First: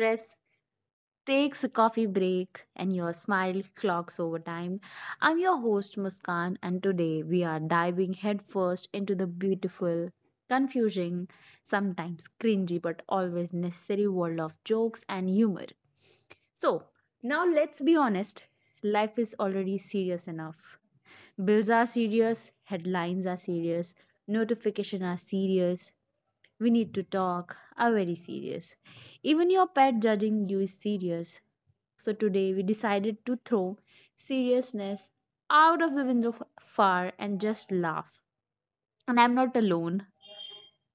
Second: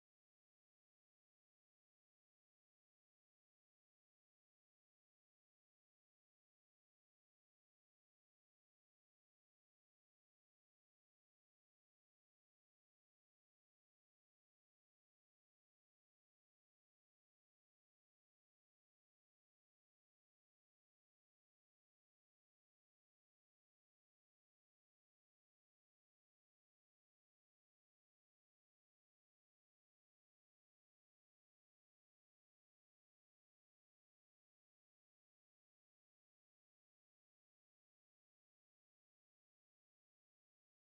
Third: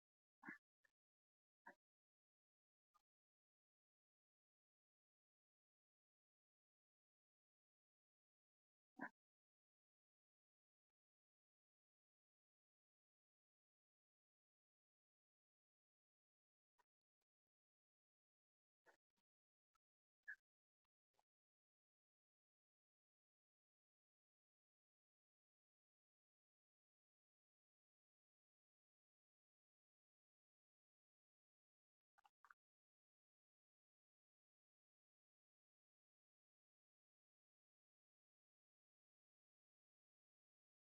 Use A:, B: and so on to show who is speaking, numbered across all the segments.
A: stress takes a coffee break and your smile clocks over time. I'm your host Muskan and today we are diving headfirst into the beautiful, confusing, sometimes cringy but always necessary world of jokes and humor. So, now let's be honest. Life is already serious enough. Bills are serious, headlines are serious, notifications are serious. We need to talk are very serious. Even your pet judging you is serious. So today we decided to throw seriousness out of the window far and just laugh. And I'm not alone.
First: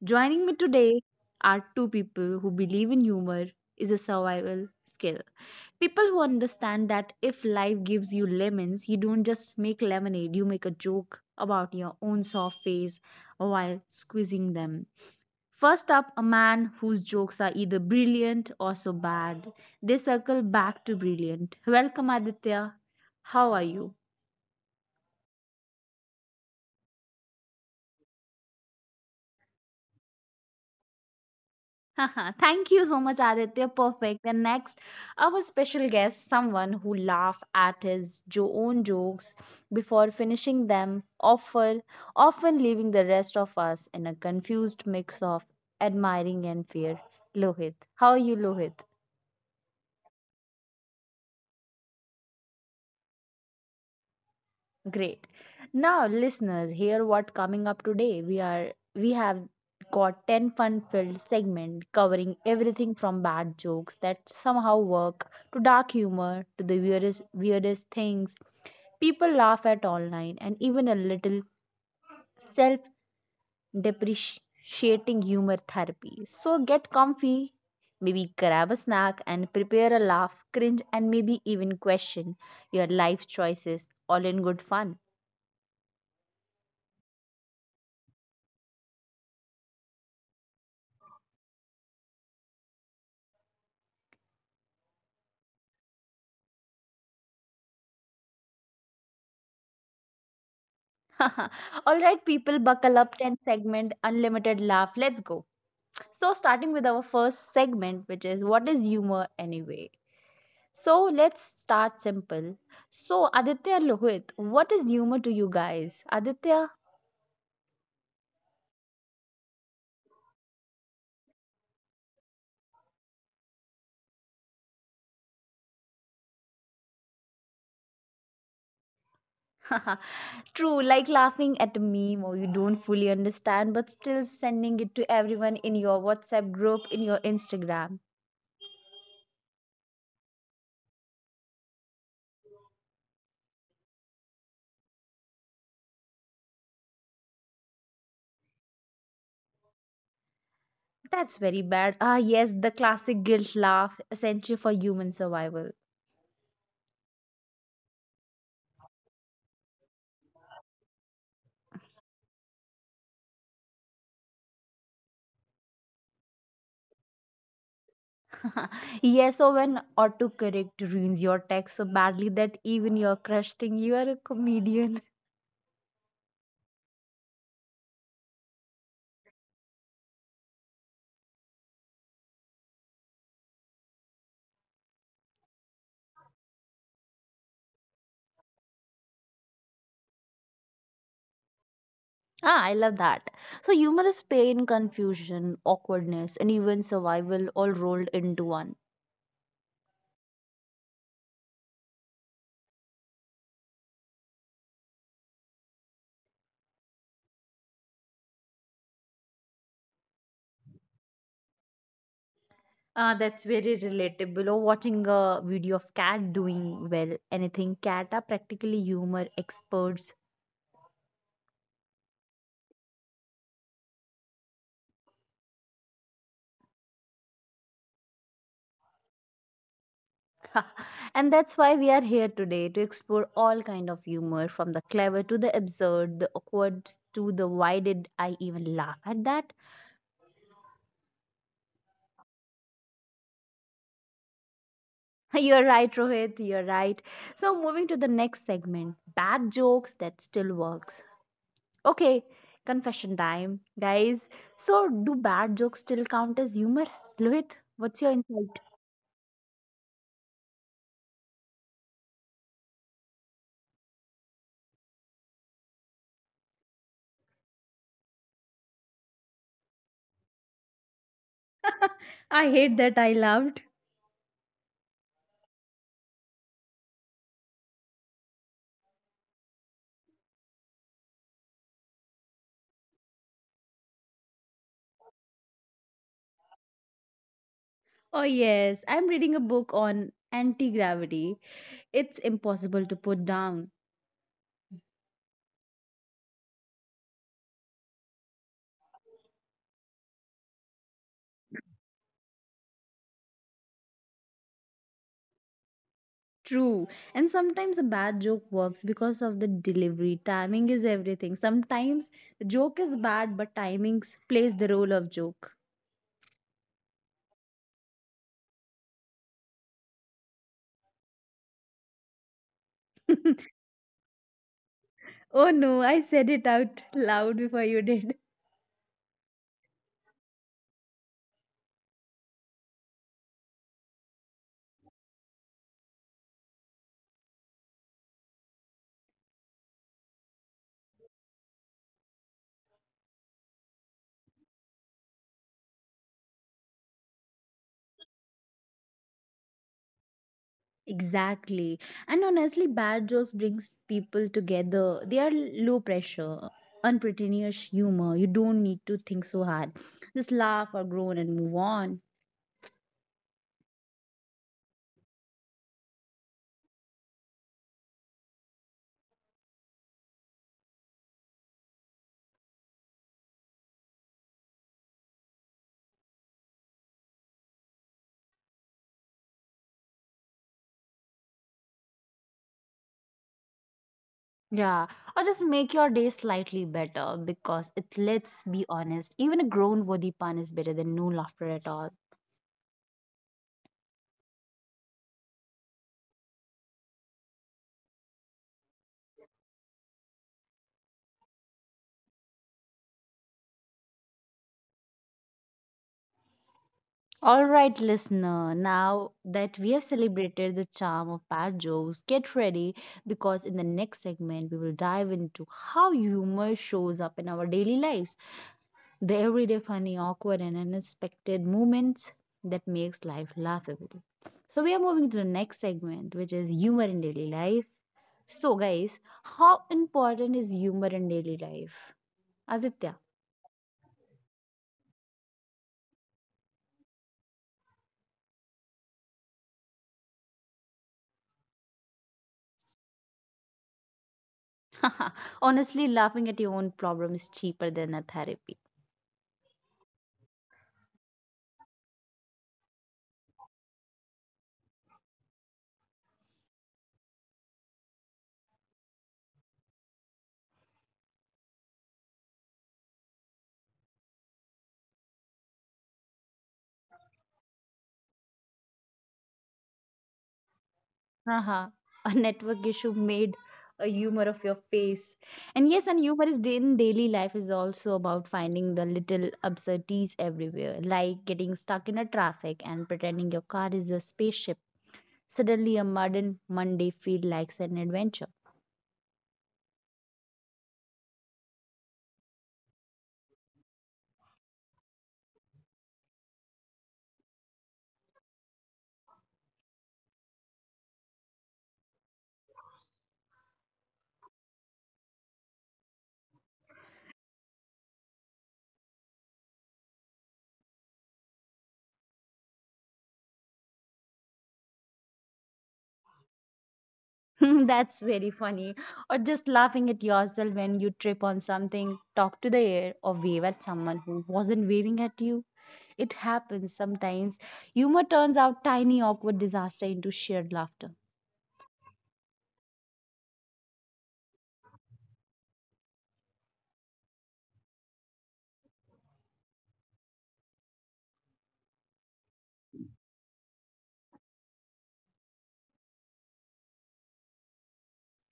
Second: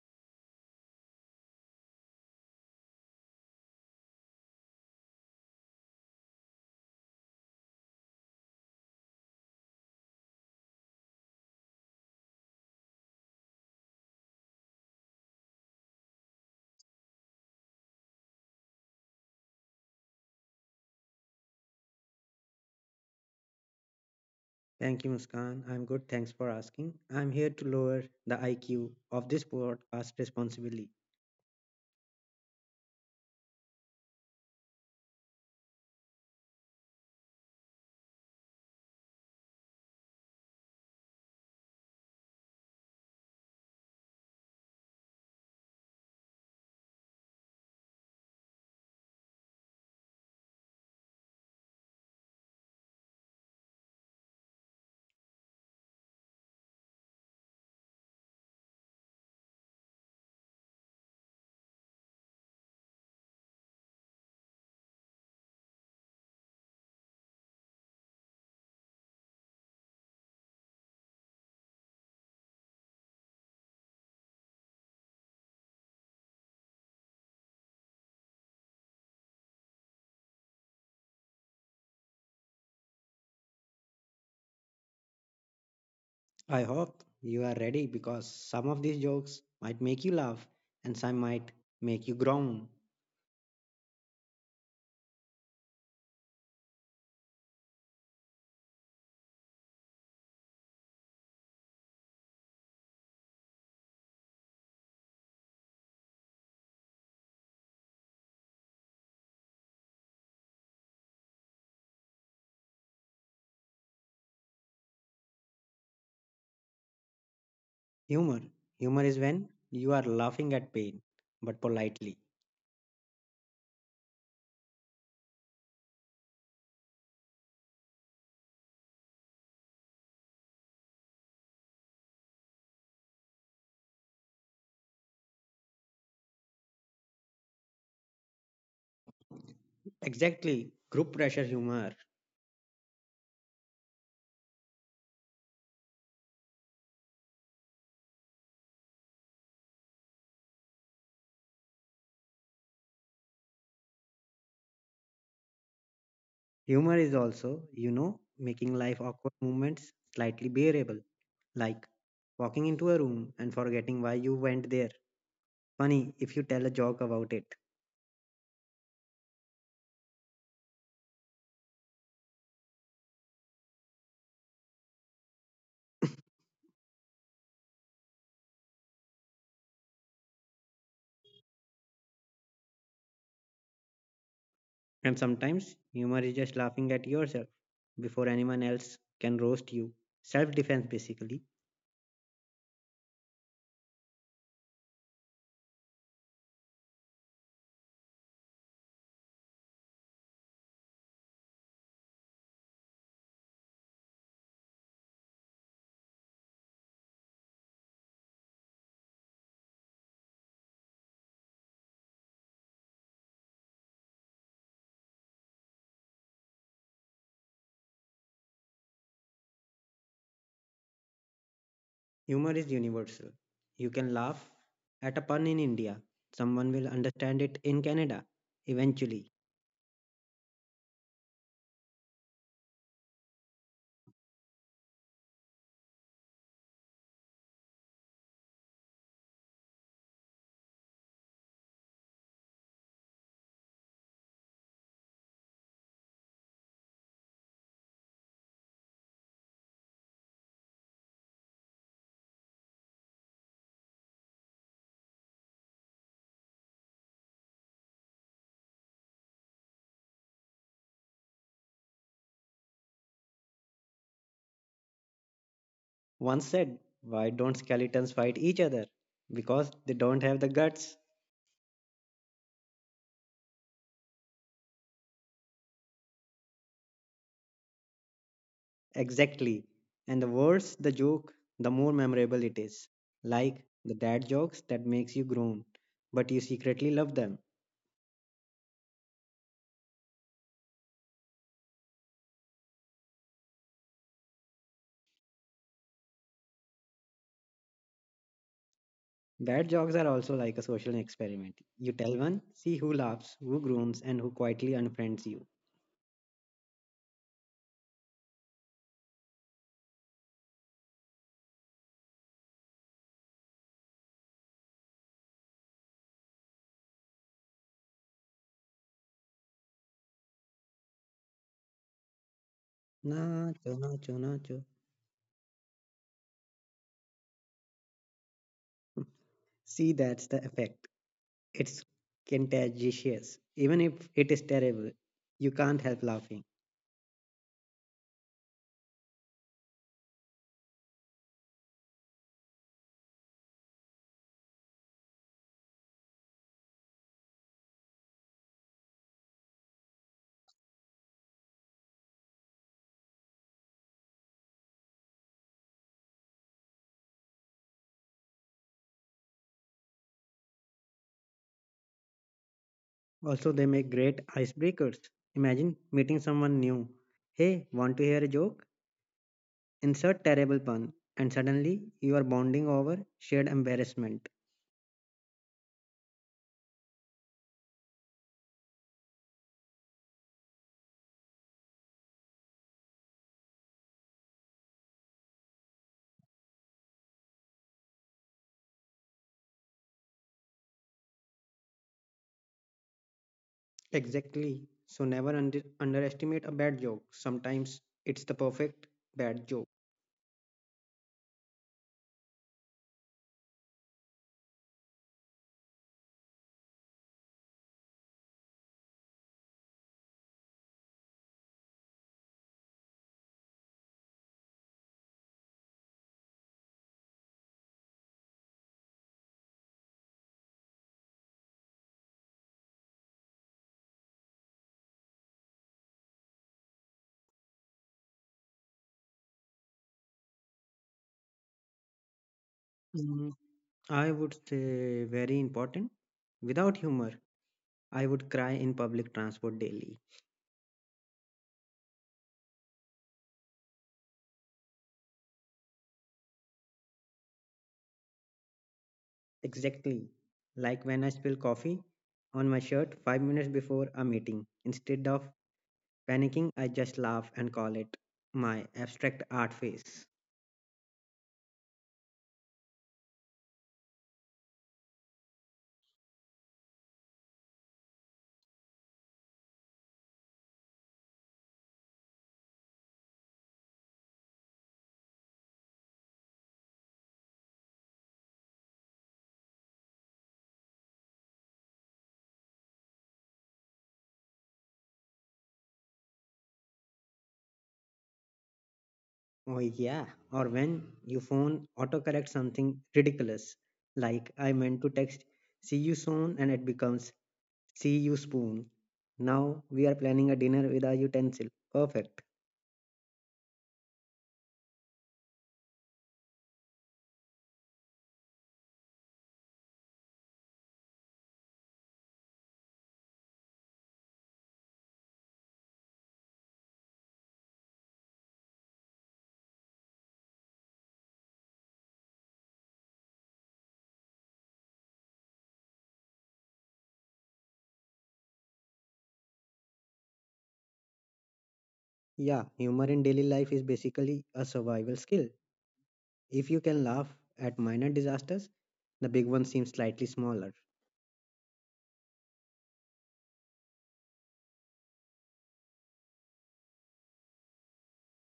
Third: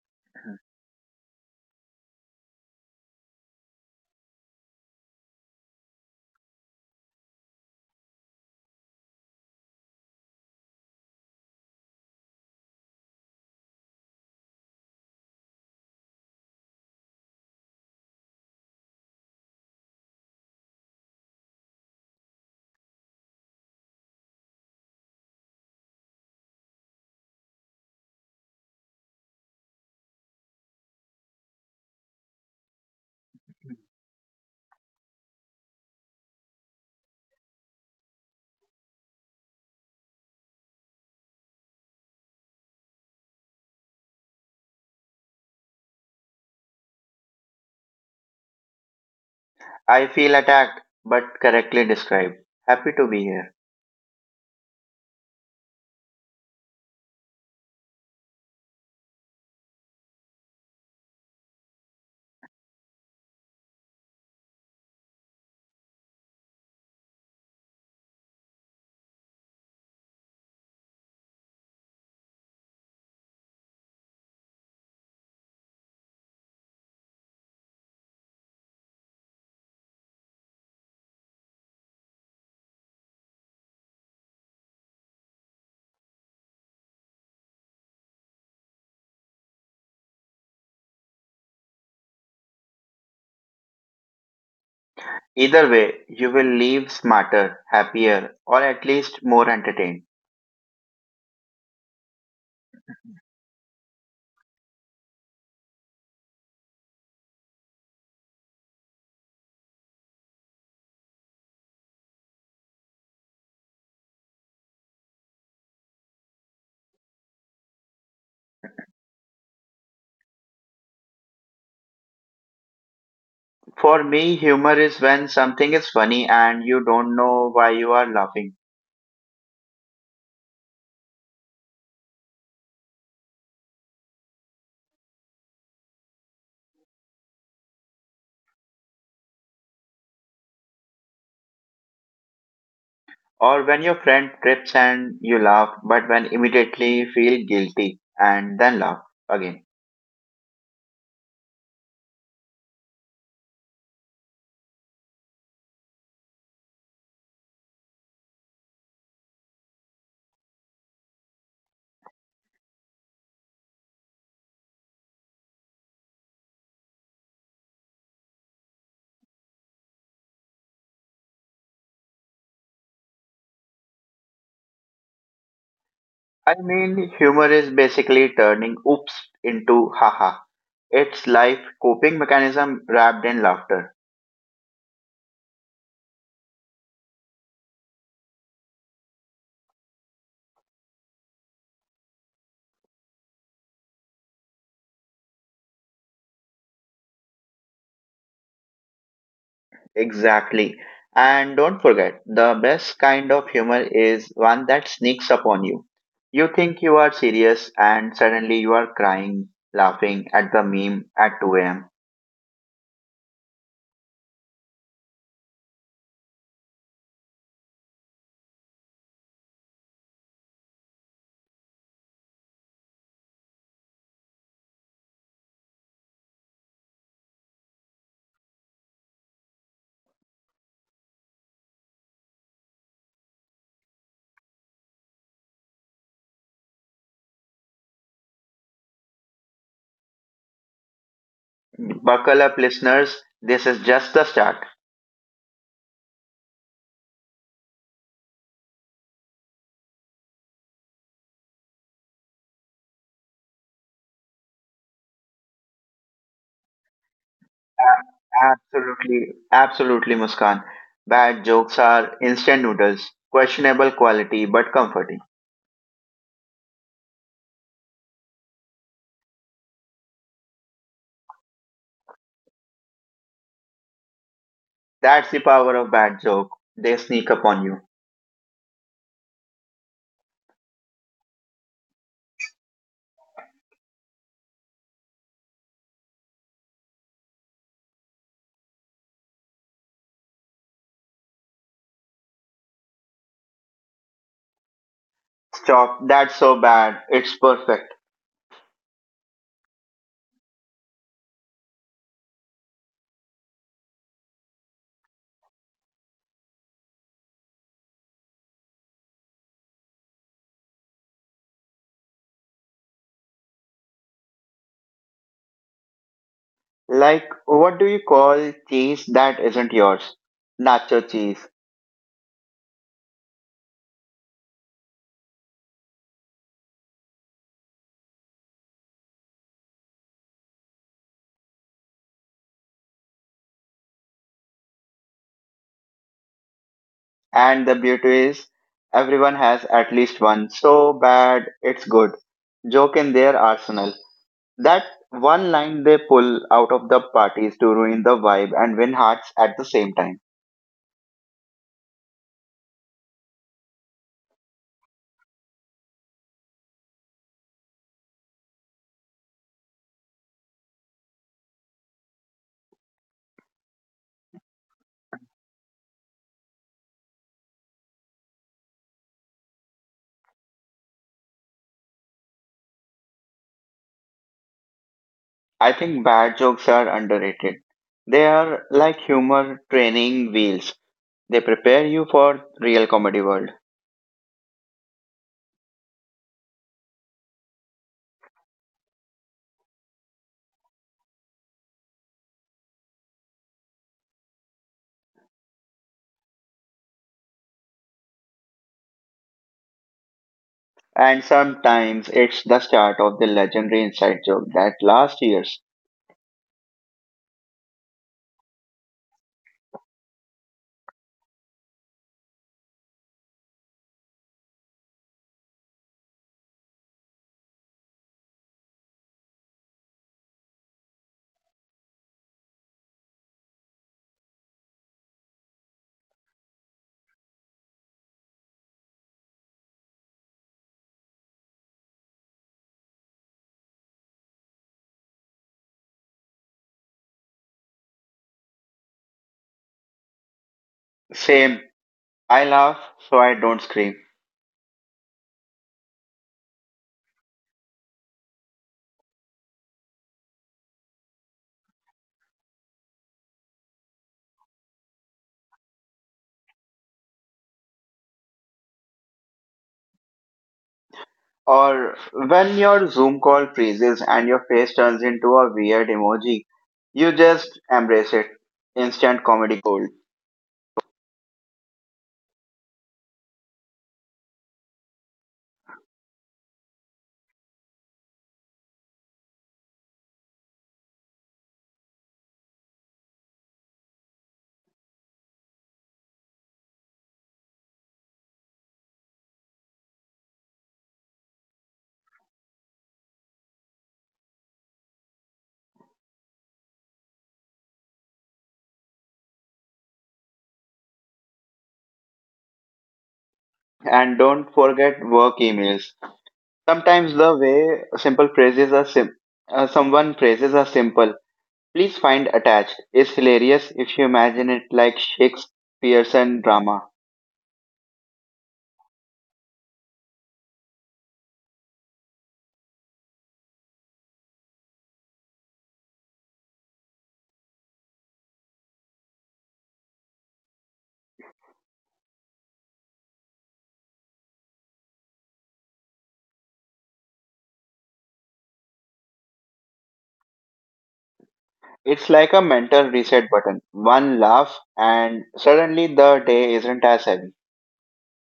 A: Joining me today are two people who believe in humor is a survival skill. People who understand that if life gives you lemons, you don't just make lemonade, you make a joke about your own soft face while squeezing them. First up, a man whose jokes are either brilliant or so bad. They circle back to brilliant. Welcome, Aditya. How are you?
B: Thank you, Muskan. I'm good. Thanks for asking. I'm here to lower the IQ of this podcast responsibly.
A: Haha, thank you so much, Aditya. Perfect. And next, our special guest, someone who laugh at his own jokes before finishing them, often leaving the rest of us in a confused mix of admiring and fear. Lohit. How are you, Lohit?
C: I feel attacked, but correctly described. Happy to be here.
A: Great. Now, listeners, hear what coming up today. We have got 10 fun-filled segments covering everything from bad jokes that somehow work to dark humor to the weirdest things people laugh at online and even a little self-depreciating humor therapy. So get comfy, maybe grab a snack and prepare a laugh, cringe and maybe even question your life choices all in good fun.
B: I hope you are ready because some of these jokes might make you laugh and some might make you groan.
C: Either way, you will leave smarter, happier, or at least more entertained.
A: All right, people, buckle up 10 segment, unlimited laugh. Let's go. So, starting with our first segment, which is what is humor anyway? So, let's start simple. So, Aditya Lohit, what is humor to you guys? Aditya,
B: Humor. Humor is when you are laughing at pain, but politely.
C: For me, humor is when something is funny and you don't know why you are laughing,
A: true, like laughing at a meme or you don't fully understand, but still sending it to everyone in your WhatsApp group, in your Instagram.
B: Exactly. Group pressure humor.
C: or when your friend trips and you laugh, but when immediately feel guilty and then laugh again.
A: That's very bad. Ah, yes, the classic guilt laugh, essential for human survival.
B: Humor is also, making life awkward moments slightly bearable, like walking into a room and forgetting why you went there. Funny if you tell a joke about it.
A: Yes, or when autocorrect ruins your text so badly that even your crush think you are a comedian.
C: Humor is basically turning oops into haha. It's life coping mechanism wrapped in laughter.
B: And sometimes humor is just laughing at yourself before anyone else can roast you. Self defense, basically.
A: Ah, I love that. So humor is pain, confusion, awkwardness, and even survival all rolled into one.
C: Exactly. And don't forget, the best kind of humor is one that sneaks upon you. You think you are serious and suddenly you are crying, laughing at the meme at 2 a.m.
A: Ah, that's very relatable. Or watching a video of cat doing well, anything cat are practically humor experts.
B: Humor is universal. You can laugh at a pun in India, someone will understand it in Canada eventually.
A: And that's why we are here today to explore all kind of humor, from the clever to the absurd, the awkward to the why did I even laugh at that?
C: Buckle up, listeners. This is just the start.
A: You're right, Rohit. You're right. So, moving to the next segment bad jokes that still works. Okay, confession time, guys. So, do bad jokes still count as humor? Rohit, what's your
C: A-
A: insight?
C: Absolutely, absolutely, Muskan. Bad jokes are instant noodles, questionable quality but comforting.
B: Once said, why don't skeletons fight each other? Because they don't have the guts.
A: I hate that I loved.
C: That's the power of bad joke. They sneak upon you.
B: Exactly. And the worse the joke, the more memorable it is. Like the dad jokes that makes you groan, but you secretly love them.
A: Oh, yes, I'm reading a book on anti gravity. It's impossible to put down.
C: Stop. That's so bad. It's perfect.
B: Bad jokes are also like a social experiment. You tell one, see who laughs, who groans, and who quietly unfriends you.
A: True. And sometimes a bad joke works because of the delivery. Timing is everything. Sometimes the joke is bad, but timing plays the role of joke.
C: What do you call cheese that isn't yours? Nacho cheese.
A: Oh
B: Nacho, nacho, nacho.
A: no, I said it out loud before you did.
B: See, that's the effect. It's contagious. Even if it is terrible, you can't help laughing.
C: And the beauty is, everyone has at least one. So bad, it's good. Joke in their arsenal. That one line they pull out of the parties to ruin the vibe and win hearts at the same time.
A: Exactly. And honestly, bad jokes brings people together. They are low pressure, unpretentious humor. You don't need to think so hard. Just laugh or groan and move on.
B: Also, they make great icebreakers. Imagine meeting someone new. Hey, want to hear a joke? Insert terrible pun. And suddenly, you are bonding over shared embarrassment.
C: I think bad jokes are underrated. They are like humor training wheels. They prepare you for real comedy world.
A: Yeah, or just make your day slightly better because it let's be honest, even a grown worthy pun is better than no laughter at all.
B: Exactly. So never underestimate a bad joke. Sometimes it's the perfect bad joke.
C: And sometimes it's the start of the legendary inside joke that last year's.
A: All right, listener, now that we have celebrated the charm of bad jokes, get ready because in the next segment we will dive into how humor shows up in our daily lives. The everyday funny, awkward, and unexpected moments that makes life laughable. So we are moving to the next segment, which is humor in daily life. So, guys, how important is humor in daily life? Aditya,
B: Mm, I would say very important. Without humor, I would cry in public transport daily.
C: Same, I laugh so I don't scream.
A: honestly, laughing at your own problem is cheaper than a therapy.
B: Exactly. Like when I spill coffee on my shirt 5 minutes before a meeting. Instead of panicking, I just laugh and call it my abstract art face.
C: Or when your Zoom call freezes and your face turns into a weird emoji, you just embrace it. Instant comedy gold.
A: Haha, a network issue made a humor of your face. And yes, and humor is in daily life is also about finding the little absurdities everywhere, like getting stuck in a traffic and pretending your car is a spaceship. Suddenly, a modern Monday feel like an adventure.
B: Oh, yeah. Or when your phone autocorrects something ridiculous, like I meant to text see you soon and it becomes see you spoon. Now we are planning a dinner with a utensil. Perfect.
C: And don't forget work emails. Sometimes the way simple phrases are sim- someone phrases are simple. Please find attached is hilarious if you imagine it like Shakespearean drama.
A: That's very funny. Or just laughing at yourself when you trip on something, talk to the air, or wave at someone who wasn't waving at you. It happens sometimes. Humor turns out tiny, awkward disaster into shared laughter.
B: Yeah, humor in daily life is basically a survival skill. If you can laugh at minor disasters, the big one seems slightly smaller.
C: It's like a mental reset button. One laugh, and suddenly the day isn't as heavy.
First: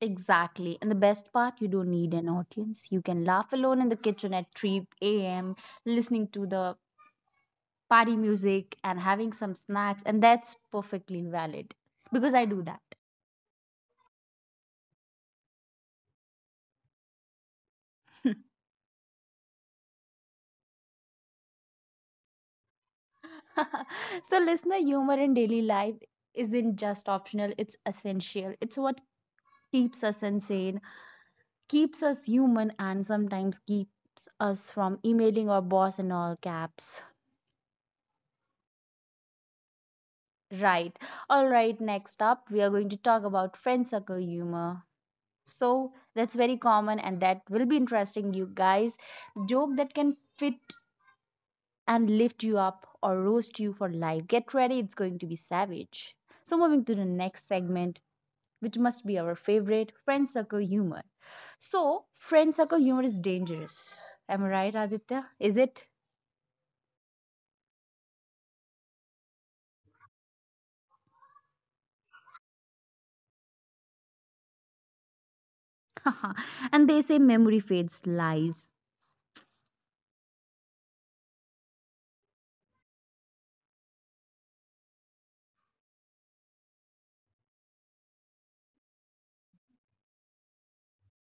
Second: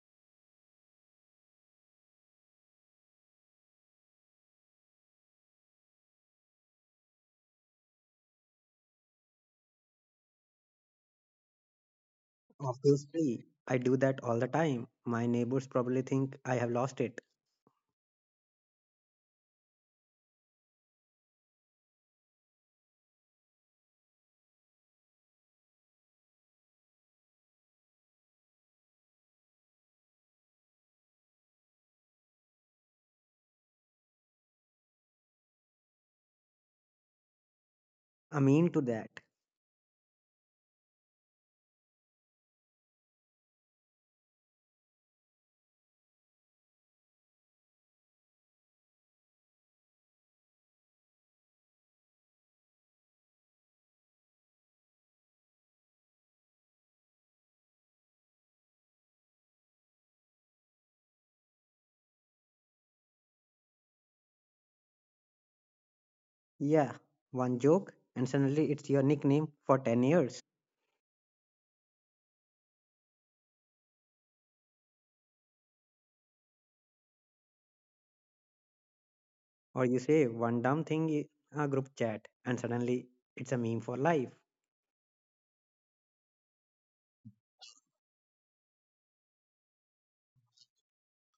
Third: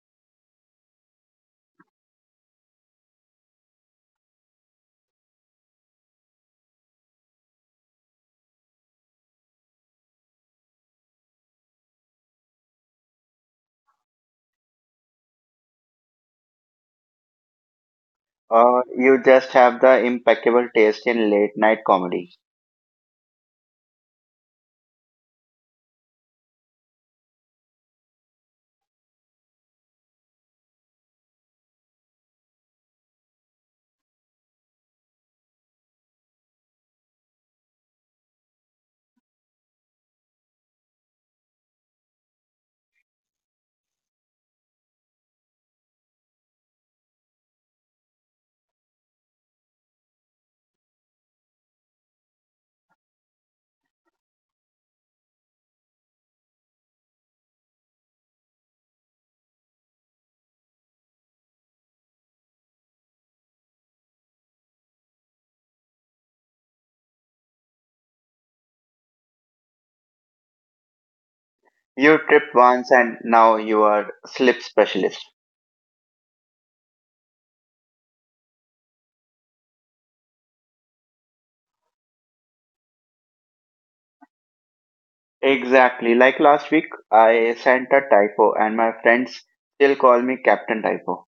A: Exactly. And the best part, you don't need an audience. You can laugh alone in the kitchen at 3 a.m., listening to the party music and having some snacks, and that's perfectly valid because I do that.
B: Obviously, I do that all the time. My neighbors probably think I have lost it.
C: Or you just have the impeccable taste in late night comedy.
A: So, listener, humor in daily life isn't just optional, it's essential. It's what keeps us insane, keeps us human, and sometimes keeps us from emailing our boss in all caps.
B: I mean to that.
A: Right. All right, next up, we are going to talk about friend circle humor. So, that's very common and that will be interesting, you guys. Joke that can fit and lift you up or roast you for life. Get ready, it's going to be savage. So, moving to the next segment which must be our favorite friend circle humor. So, friend circle humor is dangerous. Am I right, Aditya? Is it?
B: Yeah, one joke, and suddenly it's your nickname for 10 years.
C: You tripped once, and now you are slip specialist.
A: And they say memory fades lies.
B: Or you say one dumb thing in a group chat, and suddenly it's a meme for life.
C: Exactly. Like last week, I sent a typo, and my friends still call me Captain Typo.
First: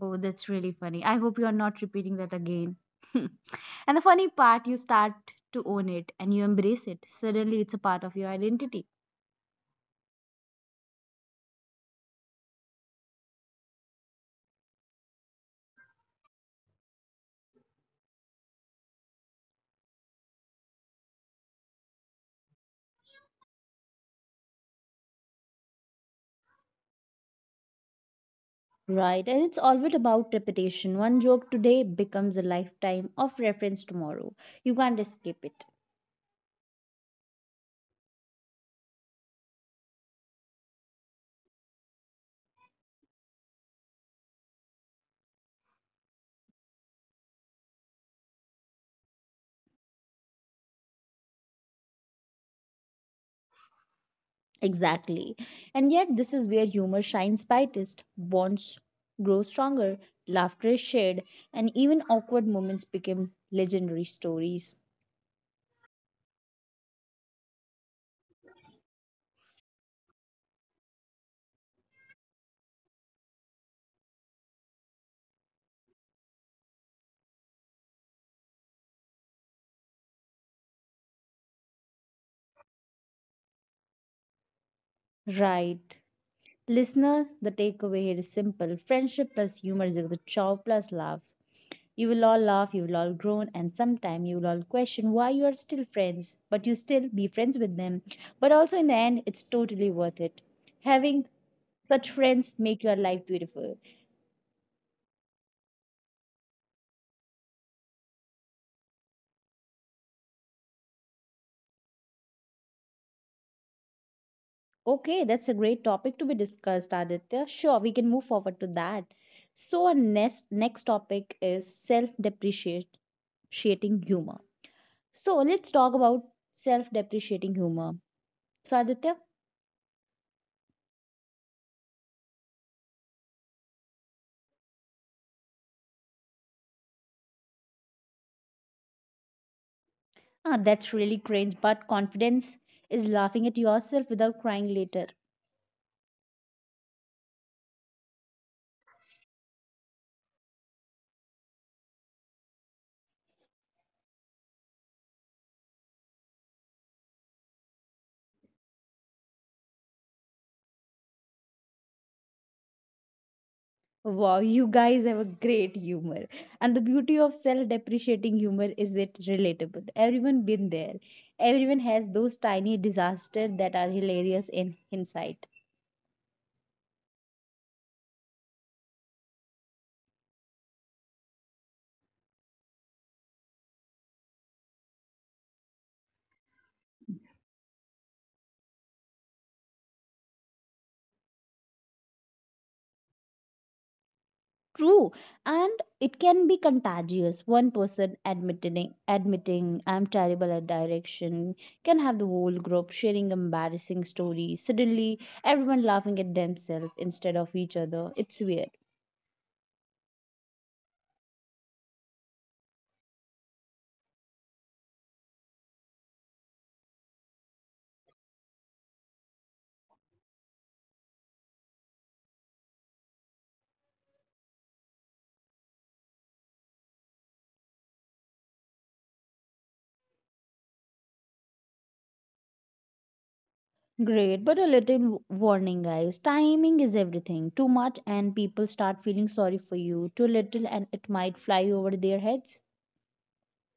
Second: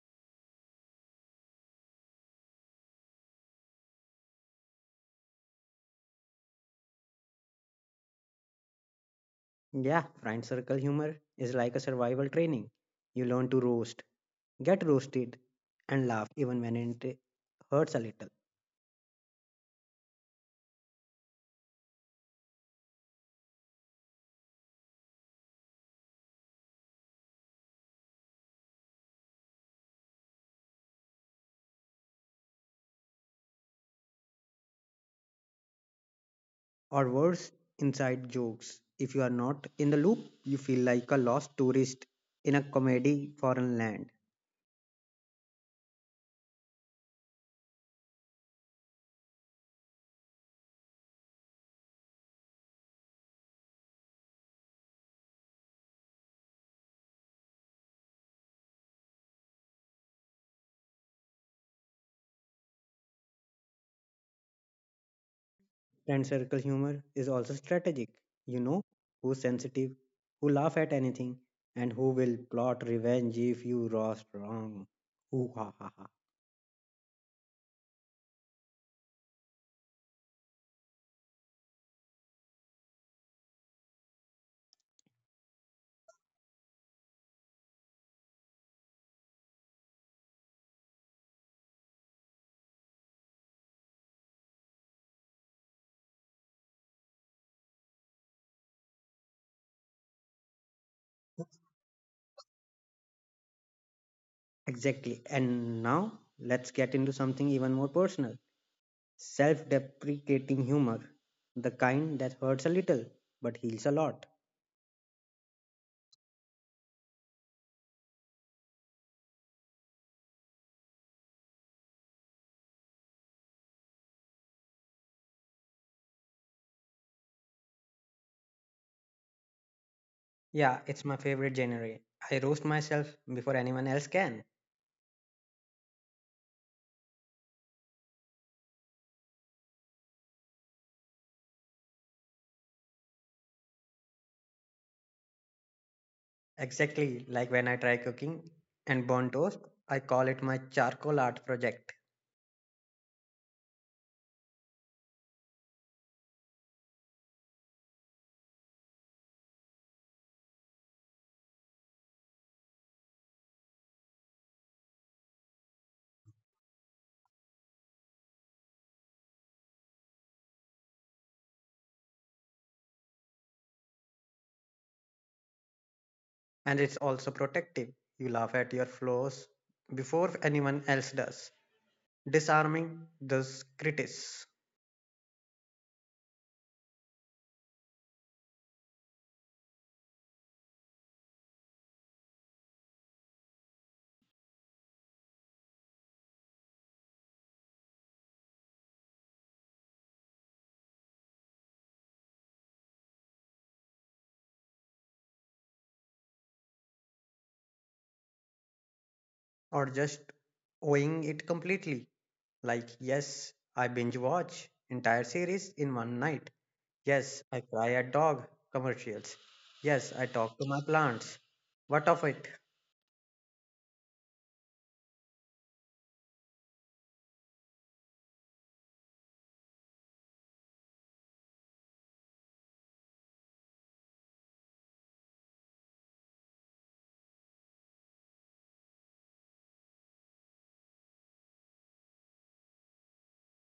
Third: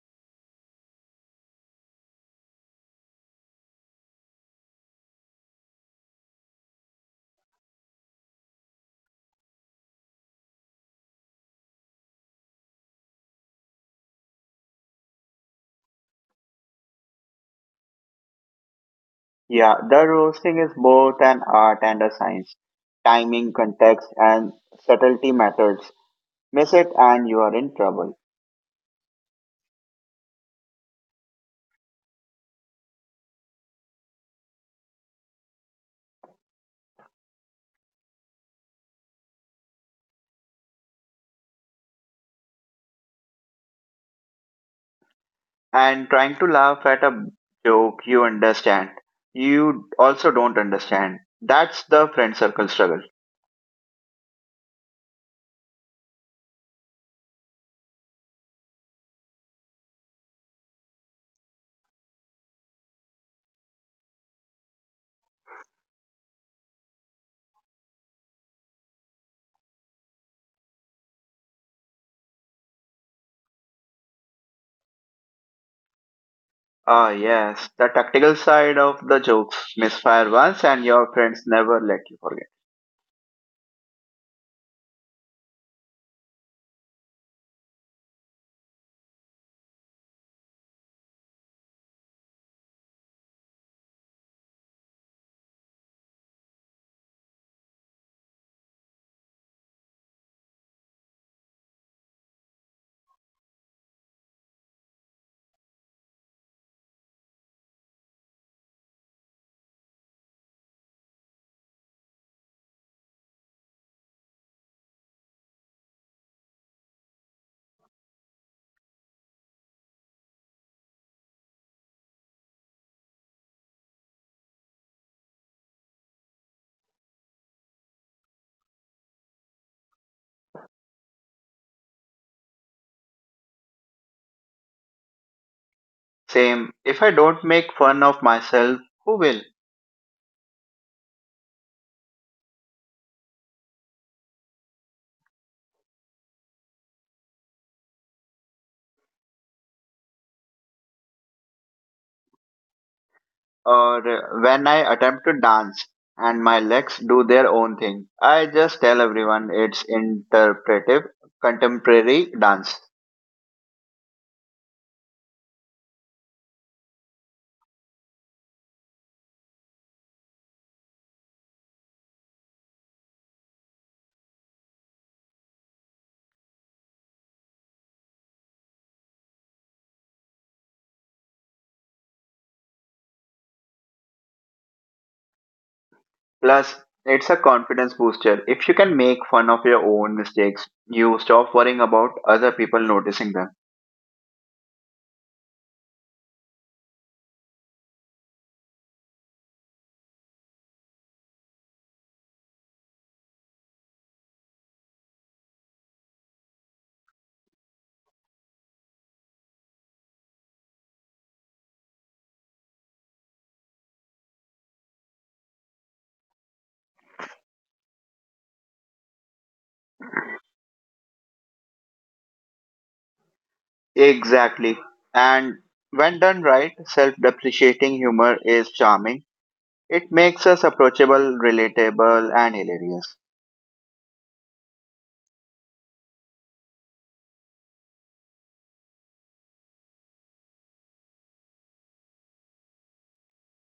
A: Oh, that's really funny. I hope you are not repeating that again. And the funny part, you start to own it and you embrace it. Suddenly, it's a part of your identity.
B: Yeah, friend circle humor is like a survival training. You learn to roast, get roasted, and laugh even when it hurts a little.
C: Yeah, the roasting is both an art and a science. Timing, context, and subtlety matters. Miss it, and you are in trouble.
A: Right, and it's always about repetition. One joke today becomes a lifetime of reference tomorrow. You can't escape it.
B: Or worse, inside jokes. If you are not in the loop, you feel like a lost tourist in a comedy foreign land.
C: And trying to laugh at a joke you understand you also don't understand, that's the friend circle struggle.
A: Exactly. And yet, this is where humor shines brightest, bonds grow stronger, laughter is shared, and even awkward moments become legendary stories.
B: Friend circle humor is also strategic. You know who's sensitive, who laugh at anything, and who will plot revenge if you roast wrong. Ooh, ha, ha, ha.
C: Ah, yes, the tactical side of the jokes. Misfire once and your friends never let you forget.
A: Right. Listener, the takeaway here is simple friendship plus humor is equal to chow plus laugh. You will all laugh, you will all groan, and sometime you will all question why you are still friends, but you still be friends with them. But also, in the end, it's totally worth it. Having such friends make your life beautiful.
B: Exactly. And now let's get into something even more personal, self deprecating humor. The kind that hurts a little but heals a lot.
A: Okay, that's a great topic to be discussed, Aditya. Sure, we can move forward to that. So, our next topic is self-depreciating humor. So, let's talk about self-depreciating humor. So, Aditya,
B: Yeah, it's my favorite genre. I roast myself before anyone else can.
C: Same, if I don't make fun of myself, who will?
A: ah, that's really cringe, but confidence is laughing at yourself without crying later.
B: Exactly, like when I try cooking and burn toast, I call it my charcoal art project.
C: Or when I attempt to dance and my legs do their own thing, I just tell everyone it's interpretive contemporary dance.
A: Wow, you guys have a great humor. And the beauty of self-depreciating humor is it relatable. Everyone been there. Everyone has those tiny disasters that are hilarious in hindsight.
B: And it's also protective. You laugh at your flaws before anyone else does, disarming those critics.
C: Plus, it's a confidence booster. If you can make fun of your own mistakes, you stop worrying about other people noticing them.
A: True. And it can be contagious. One person admitting I'm terrible at direction can have the whole group sharing embarrassing stories. Suddenly everyone laughing at themselves instead of each other. It's weird.
B: Or just owning it completely. Like, yes, I binge watch entire series in one night. Yes, I cry at dog commercials. Yes, I talk to my plants. What of it?
C: Exactly. And when done right, self depreciating humor is charming. It makes us approachable, relatable, and hilarious.
A: Great, but a little warning, guys. Timing is everything. Too much, and people start feeling sorry for you. Too little, and it might fly over their heads.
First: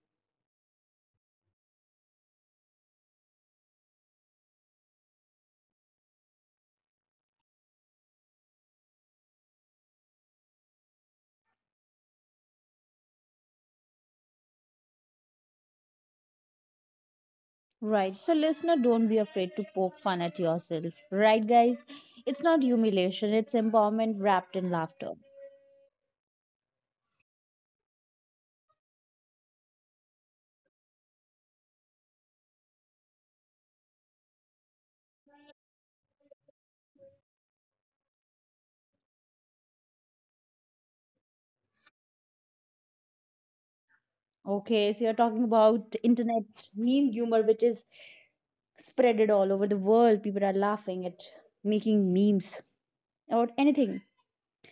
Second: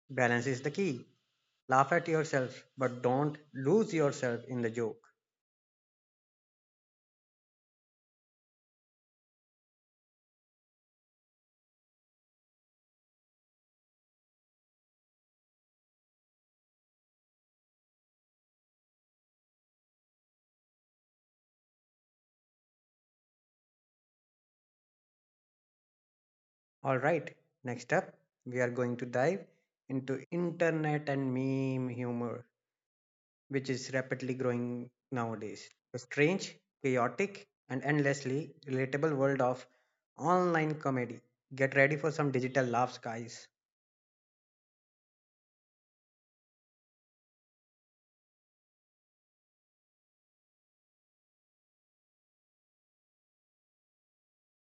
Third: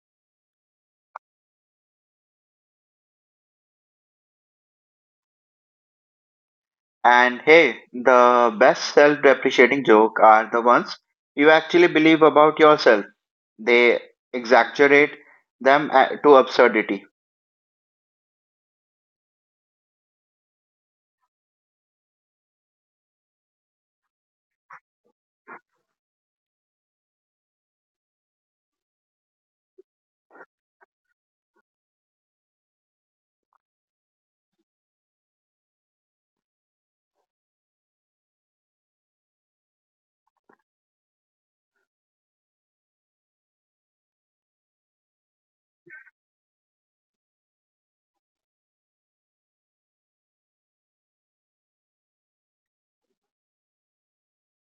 B: Balance is the key. Laugh at yourself, but don't lose yourself in the joke.
C: And hey, the best self depreciating joke are the ones you actually believe about yourself. They exaggerate them to absurdity.
A: Right, so listener, don't be afraid to poke fun at yourself. Right, guys? It's not humiliation, it's empowerment wrapped in laughter.
B: All right, next up, we are going to dive into internet and meme humor, which is rapidly growing nowadays. The strange, chaotic, and endlessly relatable world of online comedy. Get ready for some digital laughs, guys.
A: Okay, so you're talking about internet meme humor, which is spreaded all over the world. People are laughing at making memes or anything.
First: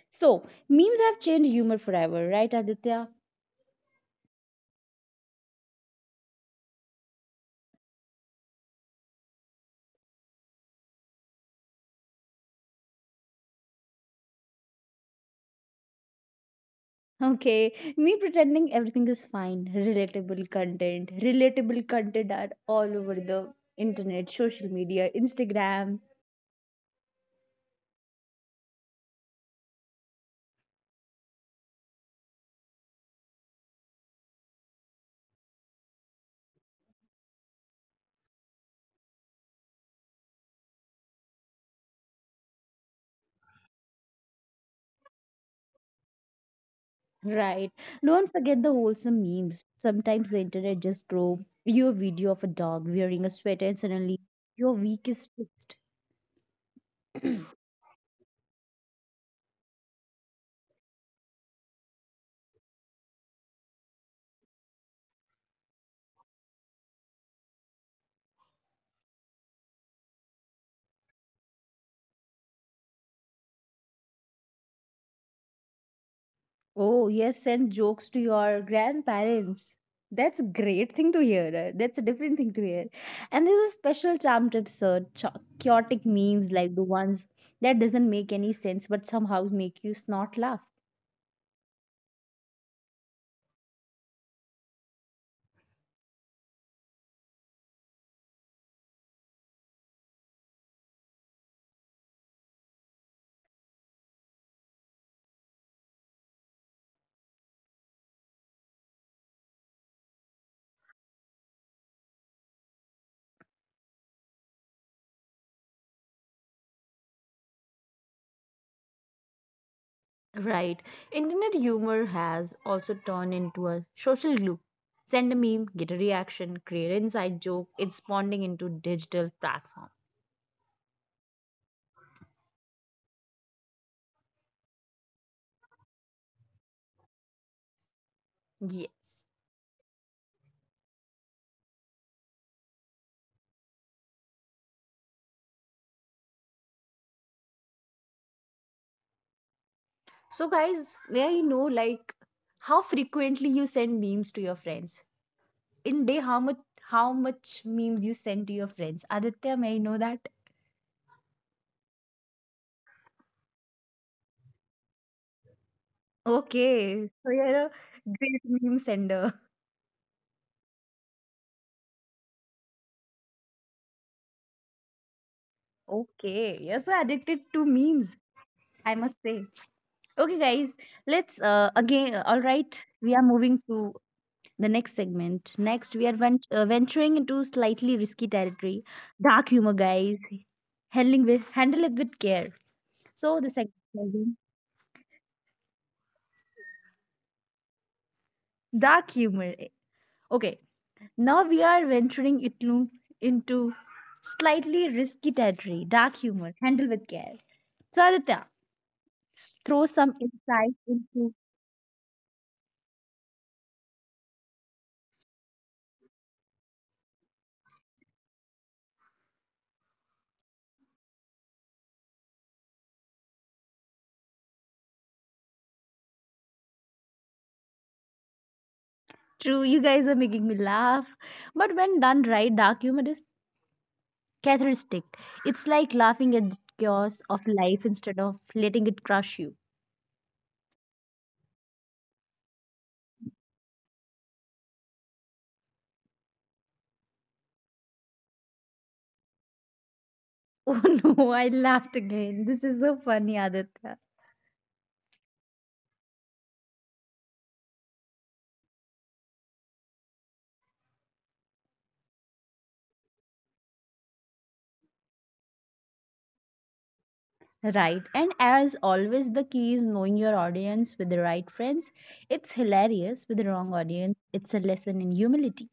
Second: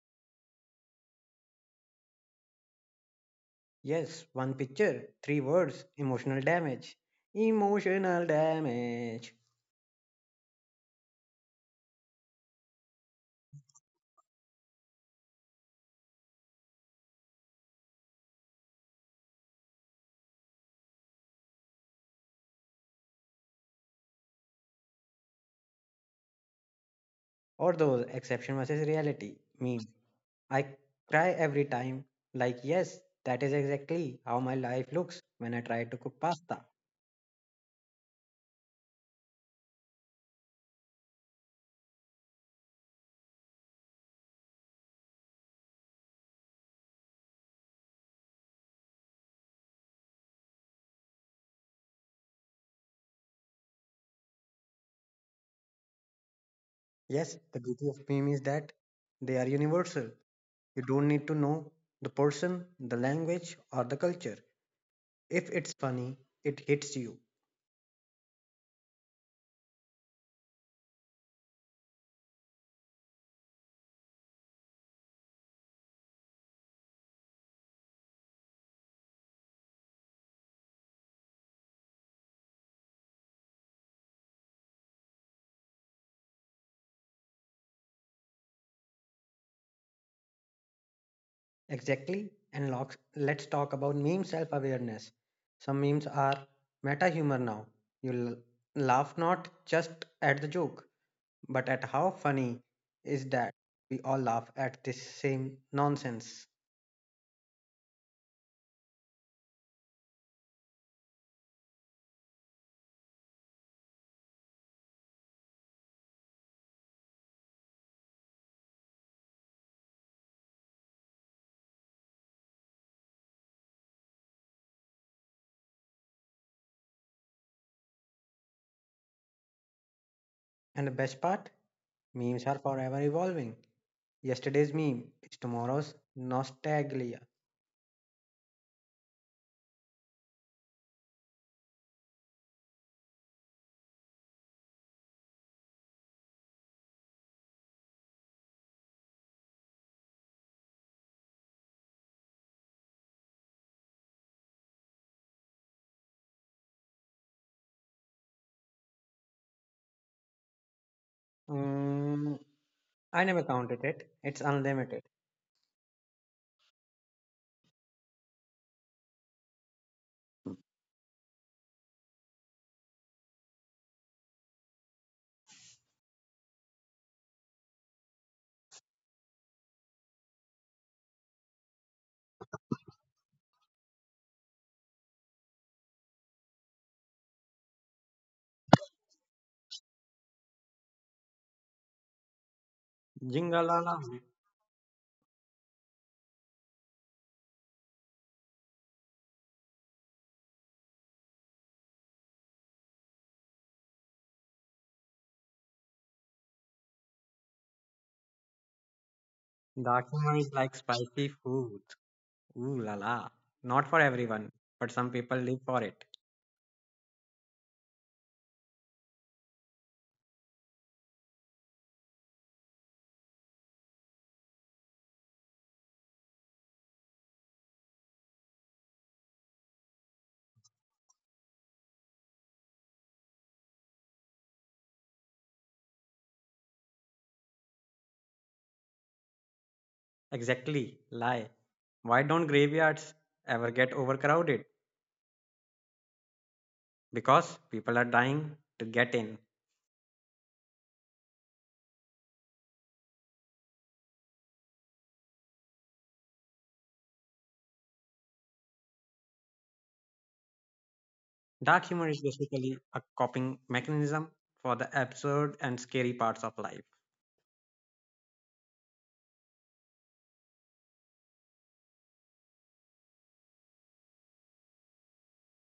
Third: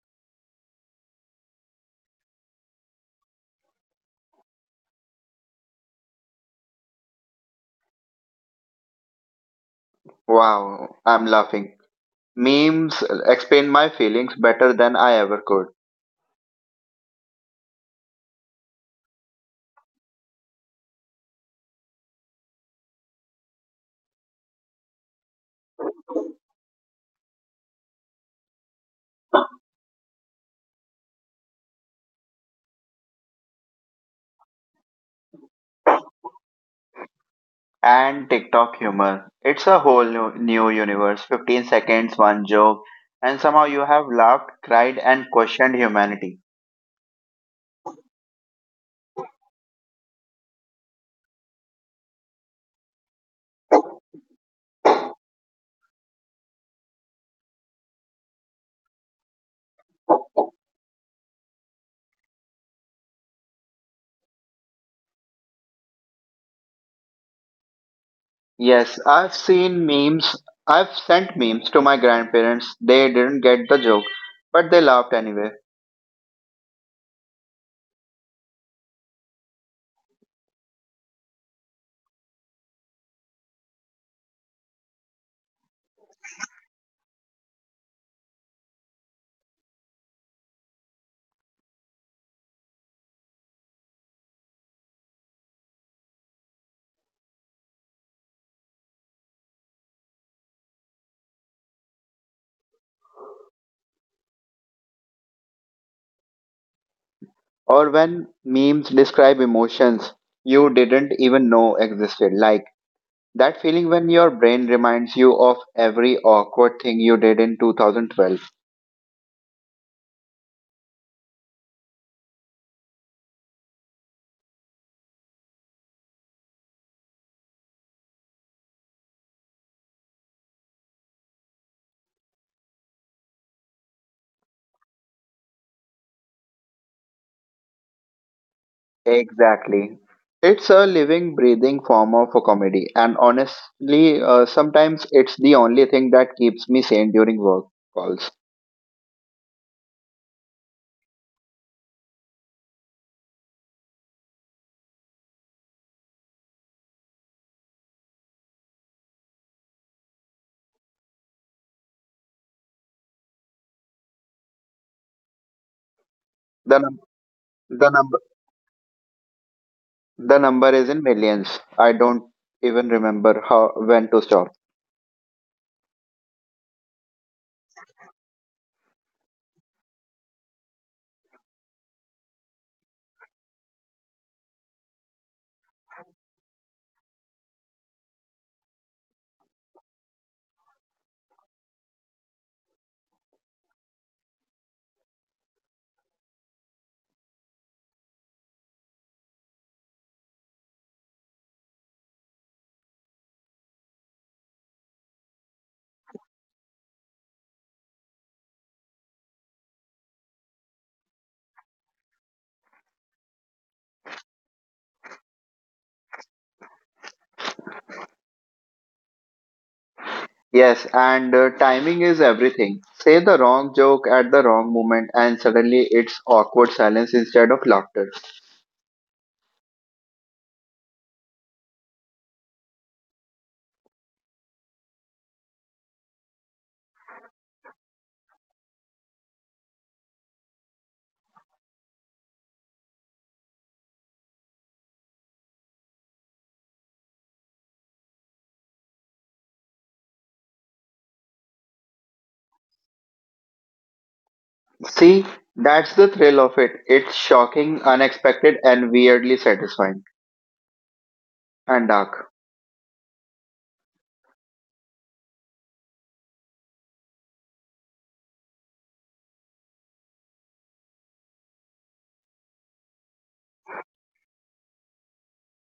A: So, memes have changed humor forever, right, Aditya?
B: Yes, one picture, three words, emotional damage. Emotional damage.
C: Wow, I'm laughing. Memes explain my feelings better than I ever could.
A: Okay, me pretending everything is fine, relatable content. Relatable content are all over the internet, social media, Instagram,
B: Or those exception versus reality meme. I cry every time. Like, yes, that is exactly how my life looks when I try to cook pasta.
C: And TikTok humor. It's a whole new universe. 15 seconds, one joke, and somehow you have laughed, cried, and questioned humanity.
A: right? Don't forget the wholesome memes. Sometimes the internet just throw you a video of a dog wearing a sweater and suddenly your week is fixed.
B: Yes, the beauty of meme is that they are universal. You don't need to know the person, the language, or the culture. If it's funny, it hits you.
C: Yes, I've seen memes. I've sent memes to my grandparents. They didn't get the joke, but they laughed anyway.
A: Oh, you have sent jokes to your grandparents. That's a great thing to hear. That's a different thing to hear. And there's a special charm to absurd, chaotic memes like the ones that doesn't make any sense but somehow make you snort laugh.
B: Exactly. And locks, let's talk about meme self awareness. Some memes are meta humor now. You laugh not just at the joke, but at how funny is that we all laugh at this same nonsense.
C: Or when memes describe emotions you didn't even know existed, like that feeling when your brain reminds you of every awkward thing you did in 2012.
A: Right. Internet humor has also turned into a social glue. Send a meme, get a reaction, create an inside joke. It's spawning into digital platform.
B: And the best part, memes are forever evolving. Yesterday's meme is tomorrow's nostalgia.
A: Yeah.
C: Exactly. It's a living, breathing form of a comedy, and honestly, sometimes it's the only thing that keeps me sane during work calls.
A: So guys, may I know like how frequently you send memes to your friends? In day, how much memes you send to your friends, Aditya? May I know that?
B: Mm, I never counted it. It's unlimited.
C: The num-
A: Okay, so you're a
C: the number
A: great meme sender.
C: the number is in millions. I don't even remember how when to stop.
A: Okay, you're so addicted to memes, I must say. Okay guys, let's again. All right, we are moving to the next segment. Next, we are venturing into slightly risky territory, dark humor, guys. Handling with Handle it with care. So the
B: Jingle la
A: segment
B: la.
A: will be dark humor. Okay. Now we are venturing into slightly risky territory, dark humor, handle with care. So Aditya, throw some
B: Dakima is
A: insight
B: like spicy
A: into
B: food. Ooh la la. Not for everyone, but some people live for it.
C: Yes, and timing is everything. Say the wrong joke at the wrong moment, and suddenly it's awkward silence instead of laughter.
A: true. You guys are making me laugh. But when done right, dark humor is cathartic. It's like laughing at the chaos of life instead of letting it crush you.
B: Exactly. Lie. Why don't graveyards ever get overcrowded? Because people are dying to get in.
A: Oh no, I laughed again. This is so funny, Aditya.
C: See, that's the thrill of it. It's shocking, unexpected, and weirdly satisfying.
B: Dark
C: And
B: humor is
C: dark.
B: basically a coping mechanism for the absurd and scary parts of life.
A: Right. And as always, the key is knowing your audience with the right friends. It's hilarious with the wrong audience. It's a lesson in humility.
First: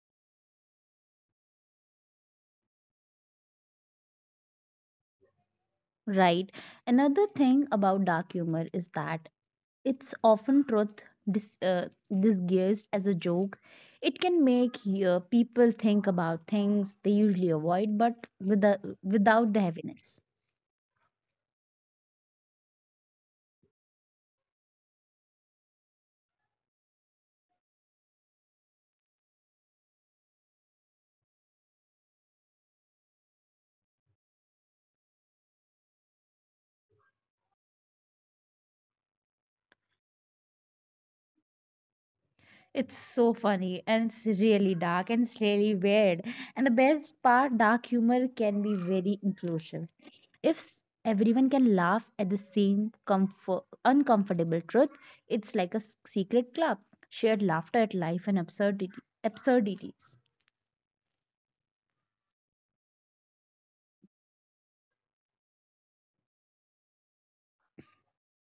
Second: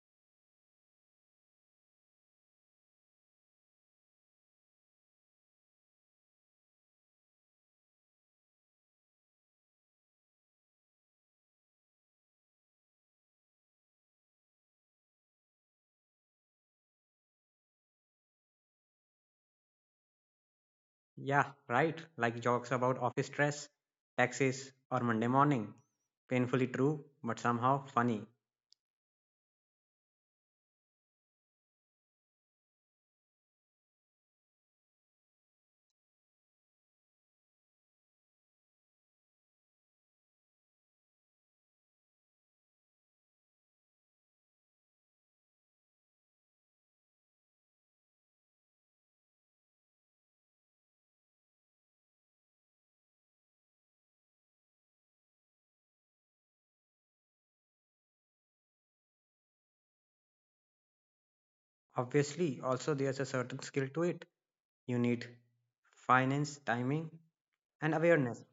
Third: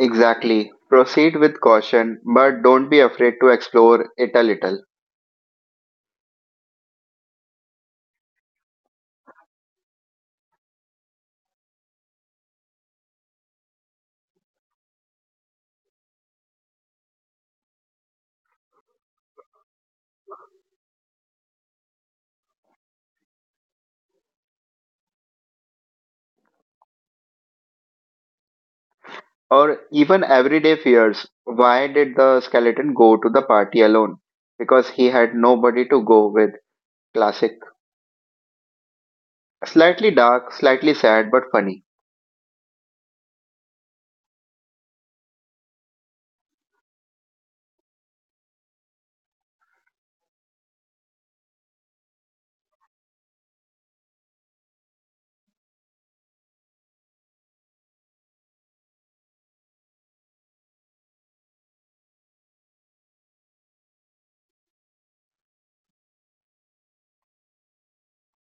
C: Exactly. Proceed with caution, but don't be afraid to explore it a little.
A: Right. Another thing about dark humor is that it's often truth dis- uh, disguised as a joke. It can make people think about things they usually avoid, but without the heaviness.
B: Yeah, right. Like jokes about office stress, taxes, or Monday morning. Painfully true, but somehow funny.
C: Or even everyday fears. Why did the skeleton go to the party alone? Because he had nobody to go with. Classic. Slightly dark, slightly sad, but funny.
A: It's so funny and it's really dark and it's really weird. And the best part, dark humor can be very inclusive. If everyone can laugh at the same comfort, uncomfortable truth, it's like a secret club. Shared laughter at life and absurdities.
B: Obviously, also there's a certain skill to it. You need finance, timing, and awareness.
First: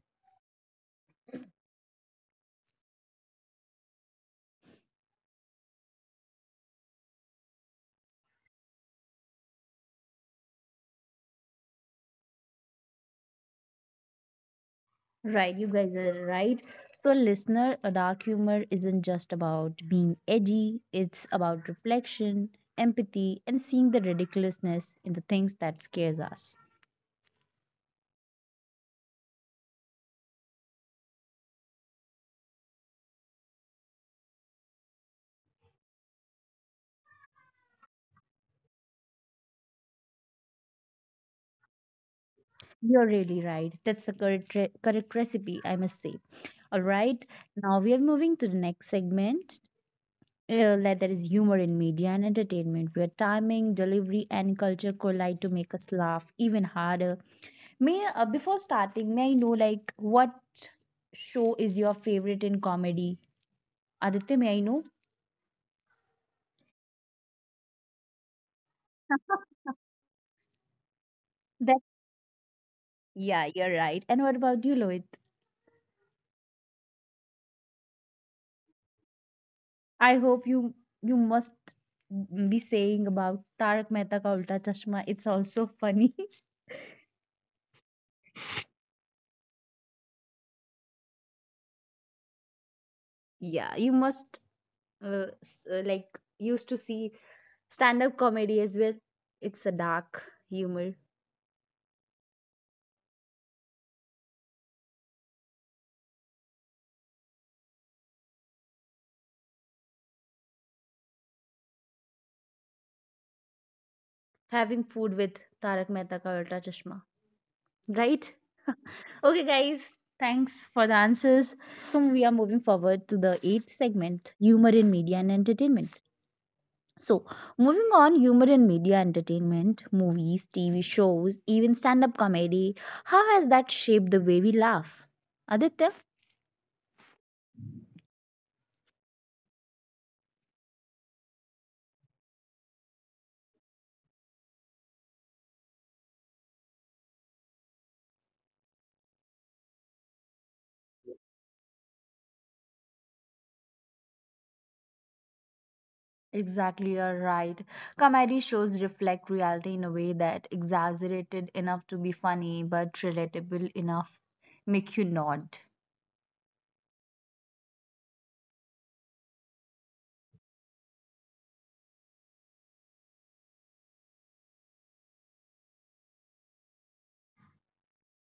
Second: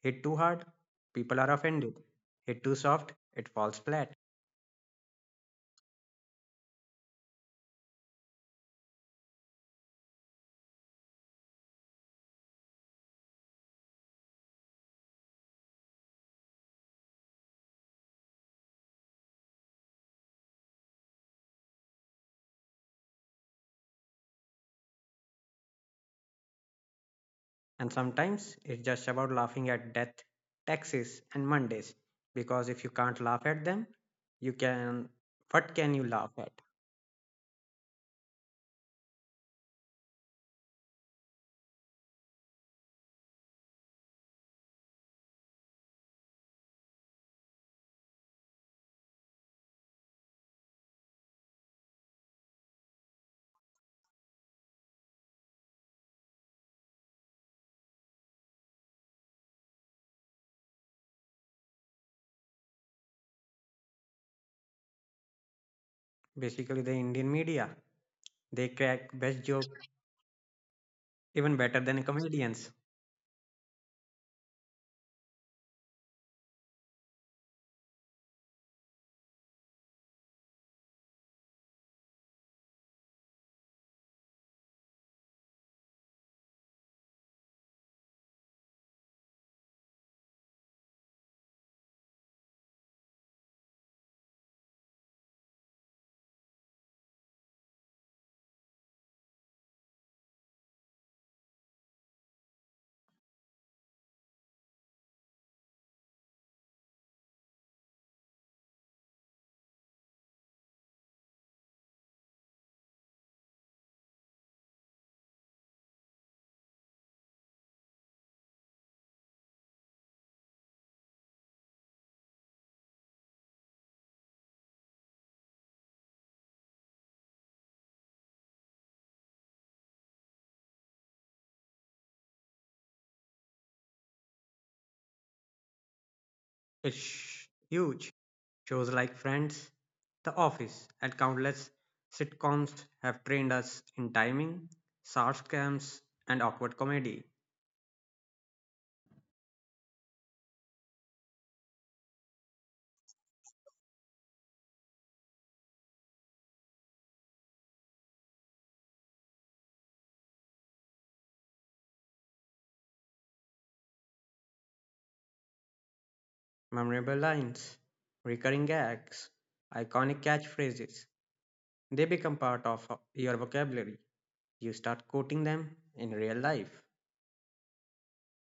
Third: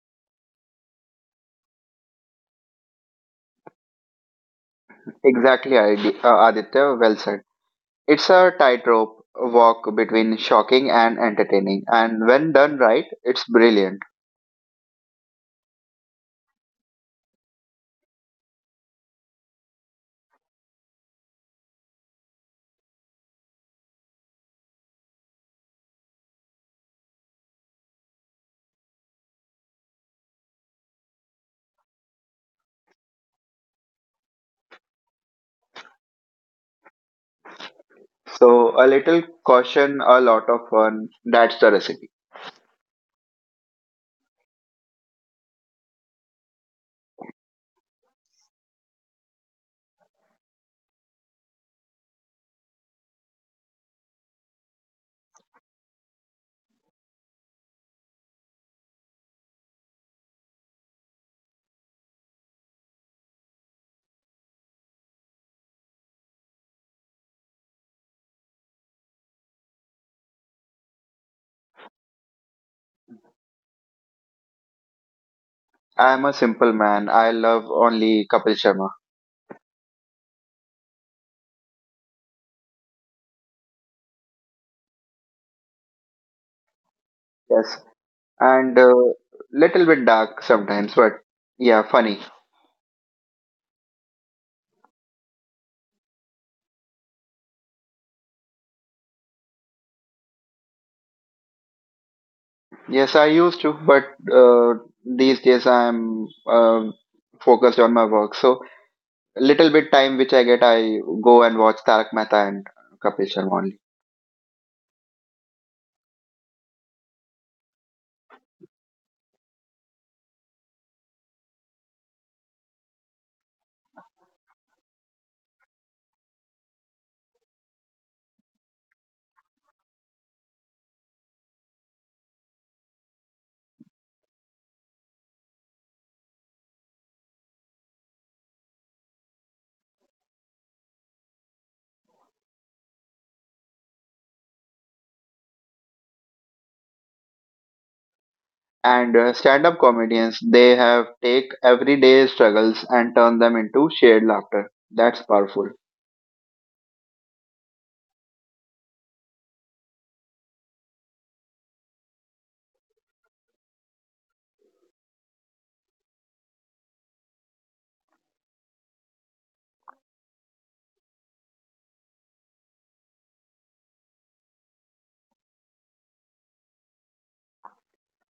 B: Hit too hard, people are offended. Hit too soft, it falls flat.
C: Exactly, Aditya. Well said. It's a tightrope walk between shocking and entertaining, and when done right, it's brilliant.
A: Right, you guys are right. So, listener, a dark humor isn't just about being edgy, it's about reflection, empathy, and seeing the ridiculousness in the things that scares us.
B: And sometimes it's just about laughing at death, taxes, and Mondays. Because if you can't laugh at them, you can. What can you laugh at?
C: So, a little caution, a lot of fun. That's the recipe.
A: You're really right. That's the correct recipe, I must say. All right. Now we are moving to the next segment. Like that is humor in media and entertainment, where timing, delivery, and culture collide to make us laugh even harder. May before starting, may I know like what show is your favorite in comedy? Aditya, may I know?
B: Basically, the Indian media. They crack best joke even better
A: That,
B: than comedians.
A: yeah, you're right. And what about you, Lois?
C: I am a simple man. I love only Kapil Sharma.
A: I hope you must be saying about Tarak Mehta Ka Ulta Chashma. It's also funny.
C: Yes. And little bit dark sometimes, but yeah, funny.
A: Yeah, you must like used to see stand up comedy as well. It's a dark humor.
C: Yes, I used to, but uh, these days I'm uh, focused on my work. So, little bit time which I get, I go and watch Tarak Mehta and Kapil Sharma only.
A: Having food with Tarak Mehta Ka Ulta Chashma, right? Okay, guys. Thanks for the answers. So we are moving forward to the eighth segment: humor in media and entertainment. So, moving on, humor in media entertainment, movies, TV shows, even stand up comedy, how has that shaped the way we laugh? Aditya?
B: It's huge. Shows like Friends, The Office, and countless sitcoms have trained us in timing, sarcasms, and awkward comedy.
C: And stand-up comedians, they have take everyday struggles and turn them into shared laughter. That's powerful.
A: Exactly, you're right. Comedy shows reflect reality in a way that exaggerated enough to be funny but relatable enough make you nod.
B: Memorable lines, recurring gags, iconic catchphrases. They become part of your vocabulary. You start quoting them in real life.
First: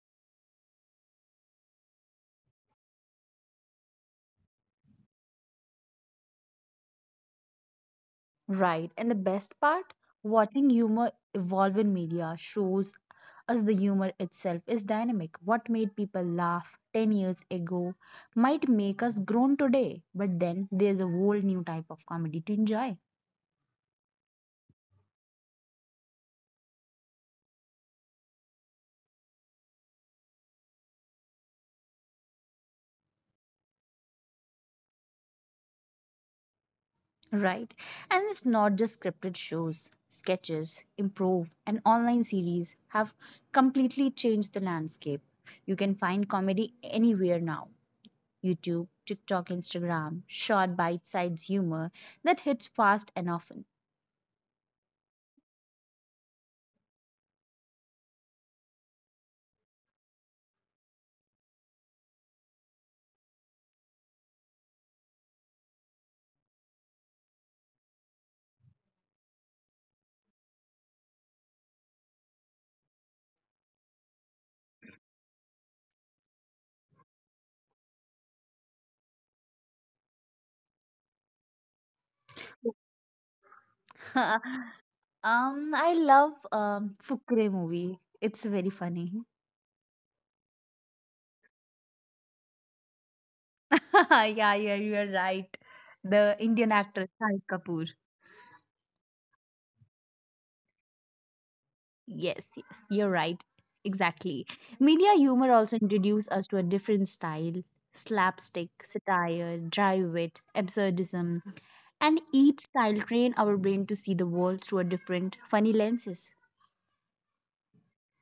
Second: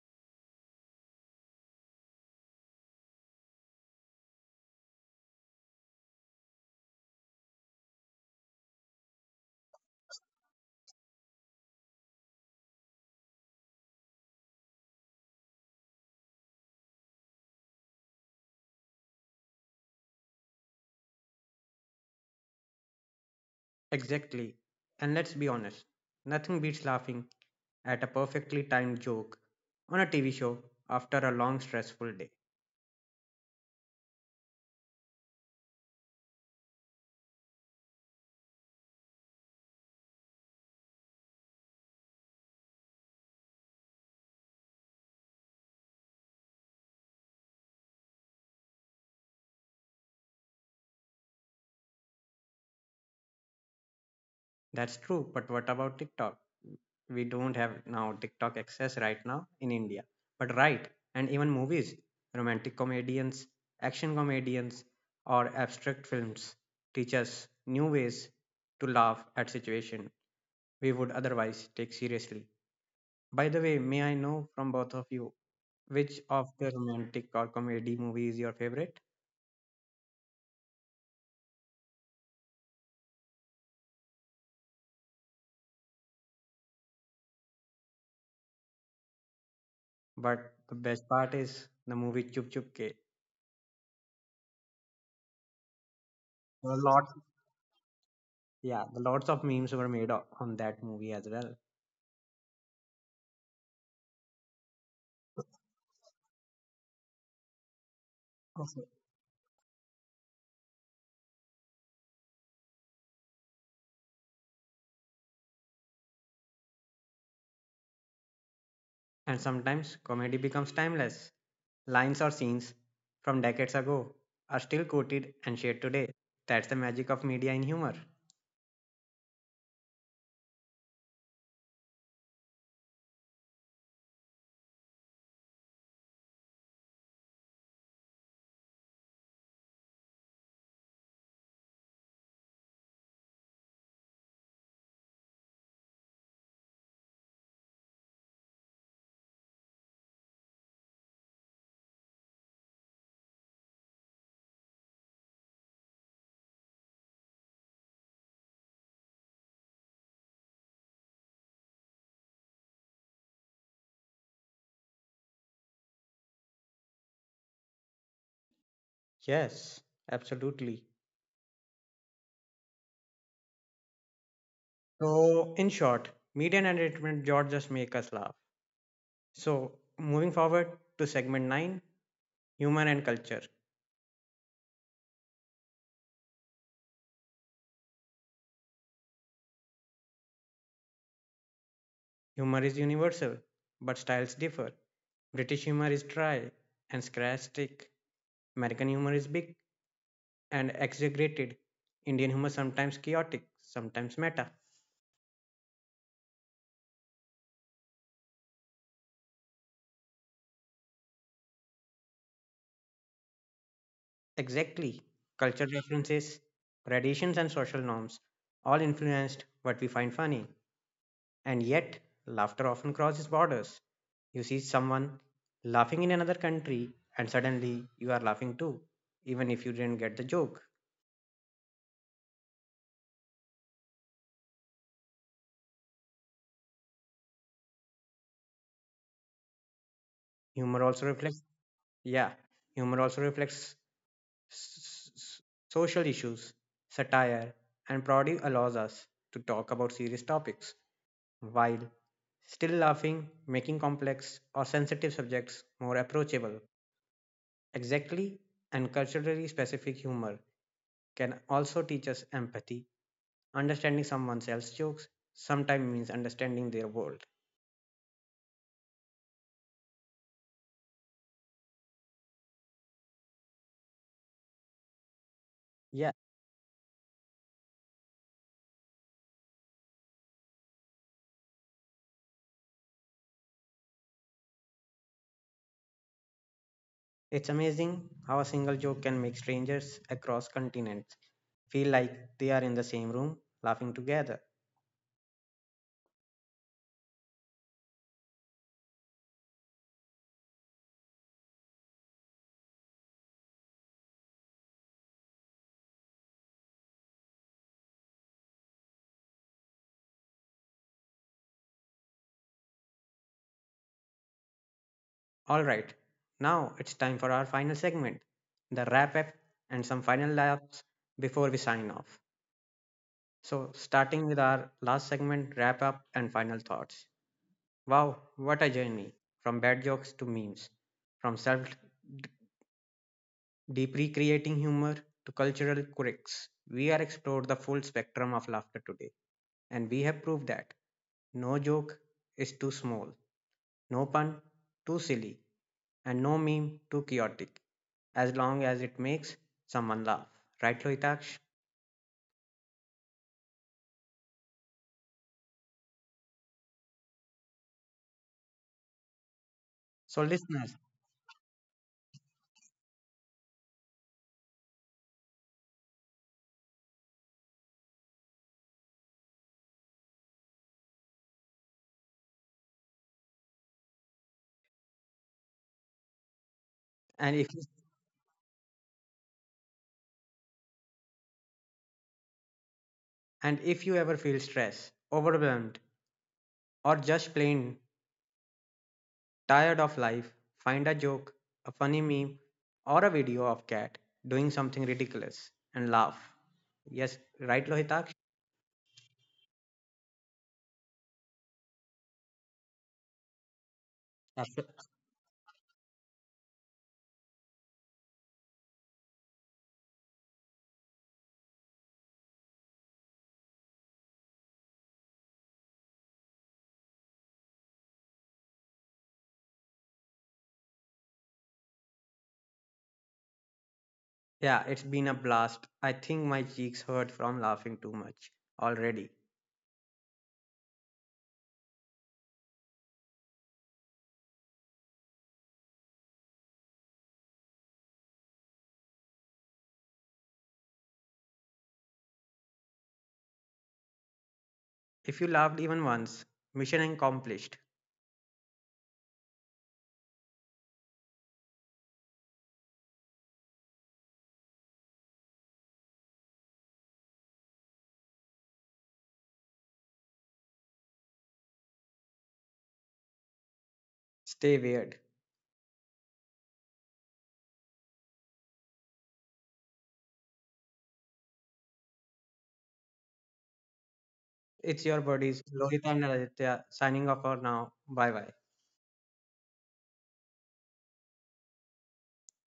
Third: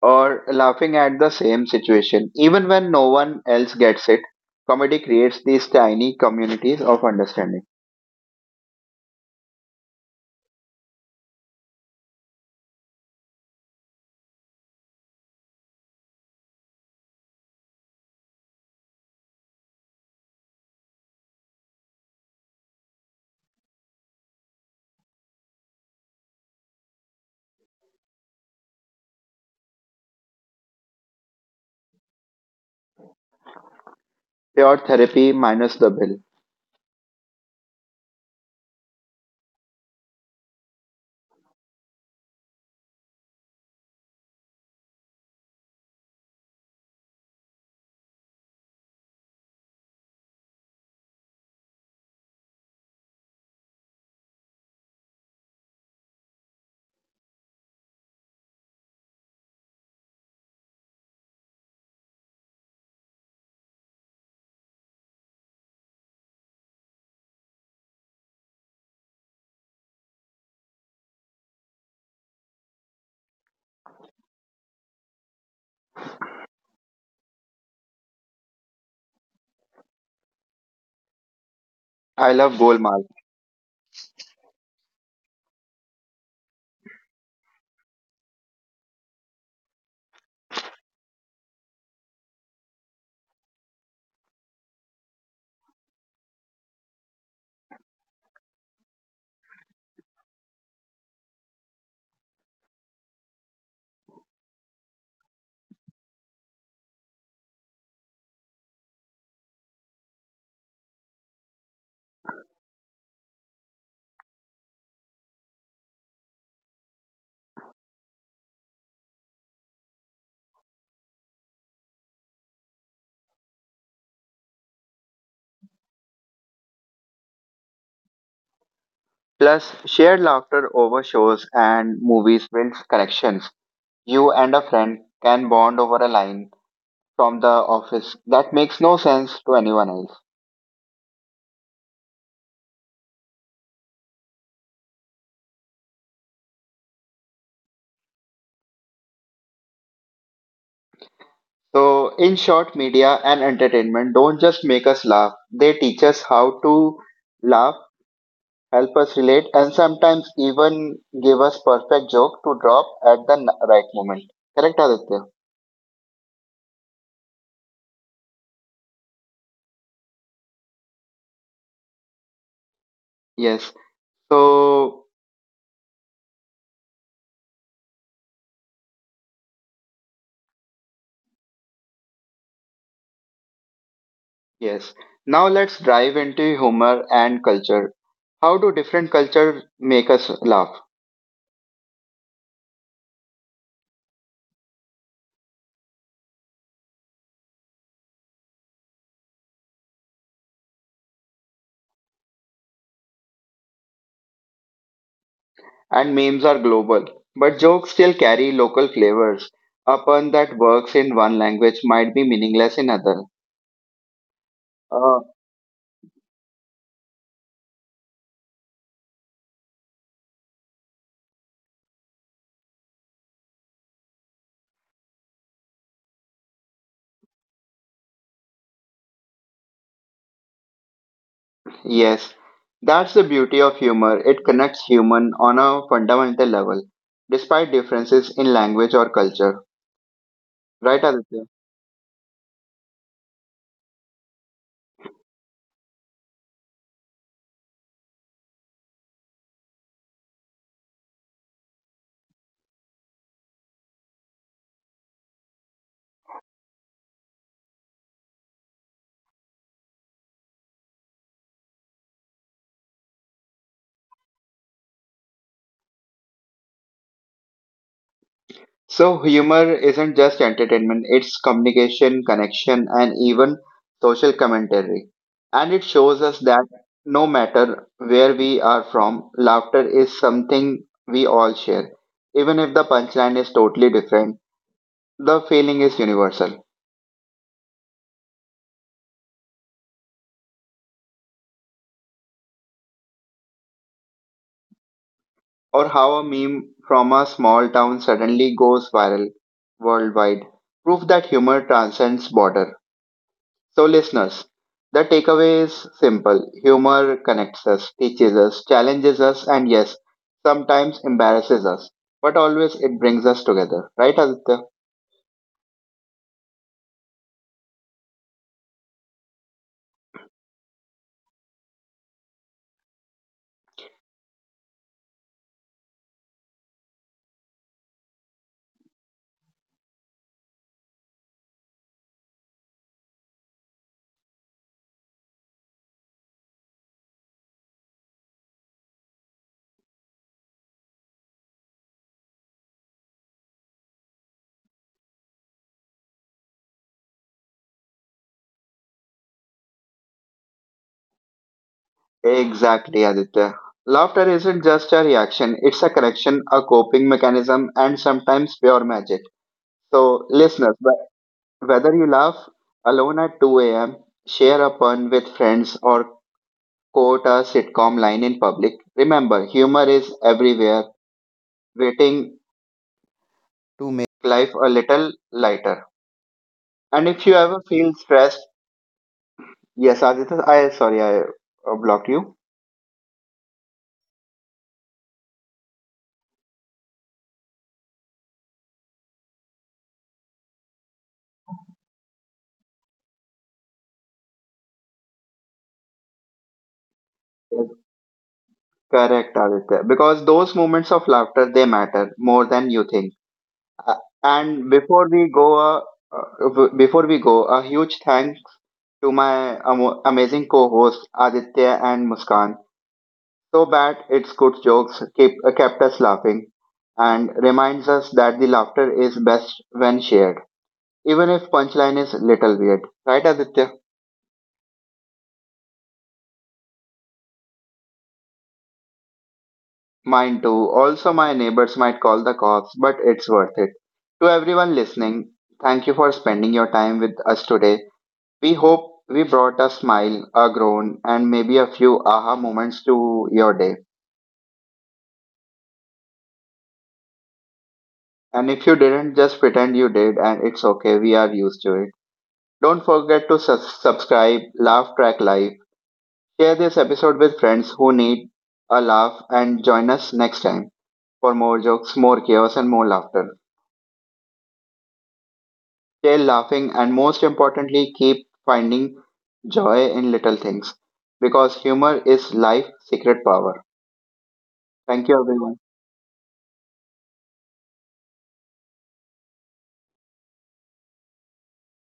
C: Or laughing at the same situation even when no one else gets it. Comedy creates these tiny communities of understanding.
A: Right. And the best part, watching humor evolve in media shows us the humor itself is dynamic. What made people laugh 10 years ago might make us groan today, but then there's a whole new type of comedy to enjoy.
B: Exactly. And let's be honest, nothing beats laughing at a perfectly timed joke on a TV show after a long, stressful day.
C: Pure therapy minus the bill.
A: Right. And it's not just scripted shows, sketches, improv, and online series have completely changed the landscape. You can find comedy anywhere now YouTube, TikTok, Instagram, short bite sized humor that hits fast and often.
B: That's true, but what about TikTok? We don't have now TikTok access right now in India. But right, and even movies, romantic comedians, action comedians, or abstract films teach us new ways to laugh at situation we would otherwise take seriously. By the way, may I know from both of you which of the romantic or comedy movie is your favorite?
C: I love Golmaal.
A: I love Fukre movie. It's very funny.
B: But the best part is the movie Chup Chup Ke.
A: Yeah, yeah, you're right. The
B: There
A: Indian
B: are
A: actress
B: lots,
A: Shahid Kapoor.
B: yeah, the lots of memes were made on that movie as well.
A: Yes, yes, you're right. Exactly. Media humor also introduced us to a different style slapstick,
B: Okay.
A: satire, dry wit, absurdism, and each style train our brain to see the world through a different funny lenses.
B: And sometimes comedy becomes timeless. Lines or scenes from decades ago are still quoted and shared today. That's the magic of media and humor.
C: Plus, shared laughter over shows and movies builds connections. You and a friend can bond over a line from the office that makes no sense to anyone else. So, in short, media and entertainment don't just make us laugh, they teach us how to laugh, help us relate, and sometimes even give us perfect joke to drop at the right moment. Correct, Aditya?
B: Yes, absolutely.
C: Yes. So,
B: So, in short, media and entertainment don't just make us laugh. So, moving forward to segment 9, humor and culture.
C: yes. Now let's dive into humor and culture. How do different cultures make us laugh?
B: Humor is universal, but styles differ. British humor is dry and sarcastic. American humor is big and exaggerated. Indian humor sometimes chaotic, sometimes meta.
C: And memes are global, but jokes still carry local flavors. A pun that works in one language might be meaningless in other.
B: Exactly.
C: Uh,
B: Culture references, traditions, and social norms all influenced what we find funny. And yet, laughter often crosses borders. You see someone laughing in another country, and suddenly you are laughing too, even if you didn't get the joke.
C: Yes, that's the beauty of humor. It connects human on a fundamental level, despite differences in language or culture.
B: Humor
C: Right,
B: also reflects,
C: Aditya?
B: yeah, humor also reflects s- s- social issues. Satire and parody allows us to talk about serious topics while still laughing, making complex or sensitive subjects more approachable. Exactly, and culturally specific humor can also teach us empathy. Understanding someone else's jokes sometimes means understanding their world.
C: So, humor isn't just entertainment, it's communication, connection, and even social commentary. And it
B: Yeah,
C: shows us that no matter where we are from, laughter is something we all share. Even if the punchline is totally different, the feeling is universal.
B: it's amazing how a single joke can make strangers across continents feel like they are in the same room laughing together.
C: Or how a meme from a small town suddenly goes viral worldwide. Proof that humor transcends border. So, listeners, the takeaway is simple. Humor connects us, teaches us, challenges us, and yes, sometimes embarrasses us. But always it brings us together. Right, Aditya?
B: All right, now it's time for our final segment, the wrap up and some final laps before we sign off. So, starting with our last segment, wrap up and final thoughts. Wow, what a journey, from bad jokes to memes, from self deeply creating humor to cultural quirks. We are explored the full spectrum of laughter today, and we have proved that no joke is too small, no pun too silly, and no meme too chaotic, as long as it makes someone laugh. Right, Lohitaksh?
C: Exactly, Aditya. Laughter isn't just a reaction, it's a correction, a coping mechanism, and sometimes pure magic.
B: So,
C: So, listeners,
B: listeners,
C: whether you laugh alone at 2 a.m., share a pun with friends, or quote a sitcom line in public, remember humor is everywhere, waiting to make life a little lighter. And if
B: and
C: you
B: if
C: ever feel stressed, yes, Aditya, I sorry, I blocked you.
B: and if you ever feel stressed, overwhelmed, or just plain tired of life? Find a joke, a funny meme, or a video of cat doing something ridiculous and laugh. Yes, right,
C: Yes,
B: Lohitak.
C: correct, Aditya. Because those moments of laughter, they matter more than you think. Uh,
B: Abso-
C: And before we go, a huge thank to my amo amazing co-hosts Aditya and Muskan. So bad its good jokes kept us laughing and reminds us that the laughter is best when shared, even if punchline is little weird. Right, Aditya?
B: Yeah, it's been a blast. I think my cheeks hurt from laughing too much already.
C: Mine too. Also, my neighbors might call the cops, but it's worth it. To everyone listening, thank you for spending your time with us today. We hope we brought a smile, a groan, and maybe a few aha moments to your day.
B: If you laughed even once, mission accomplished.
C: And if you didn't, just pretend you did, and it's okay, we are used to it. Don't forget to subscribe, Laugh Track Live, share this episode with friends who need a laugh, and join us next time for more jokes, more chaos, and more laughter.
B: Stay weird.
C: Stay laughing, and most importantly, keep finding joy in little things because humor is life's secret power.
B: It's your
C: Thank you,
B: buddies,
C: everyone.
B: Lohita and Aditya, signing off for now. Bye bye.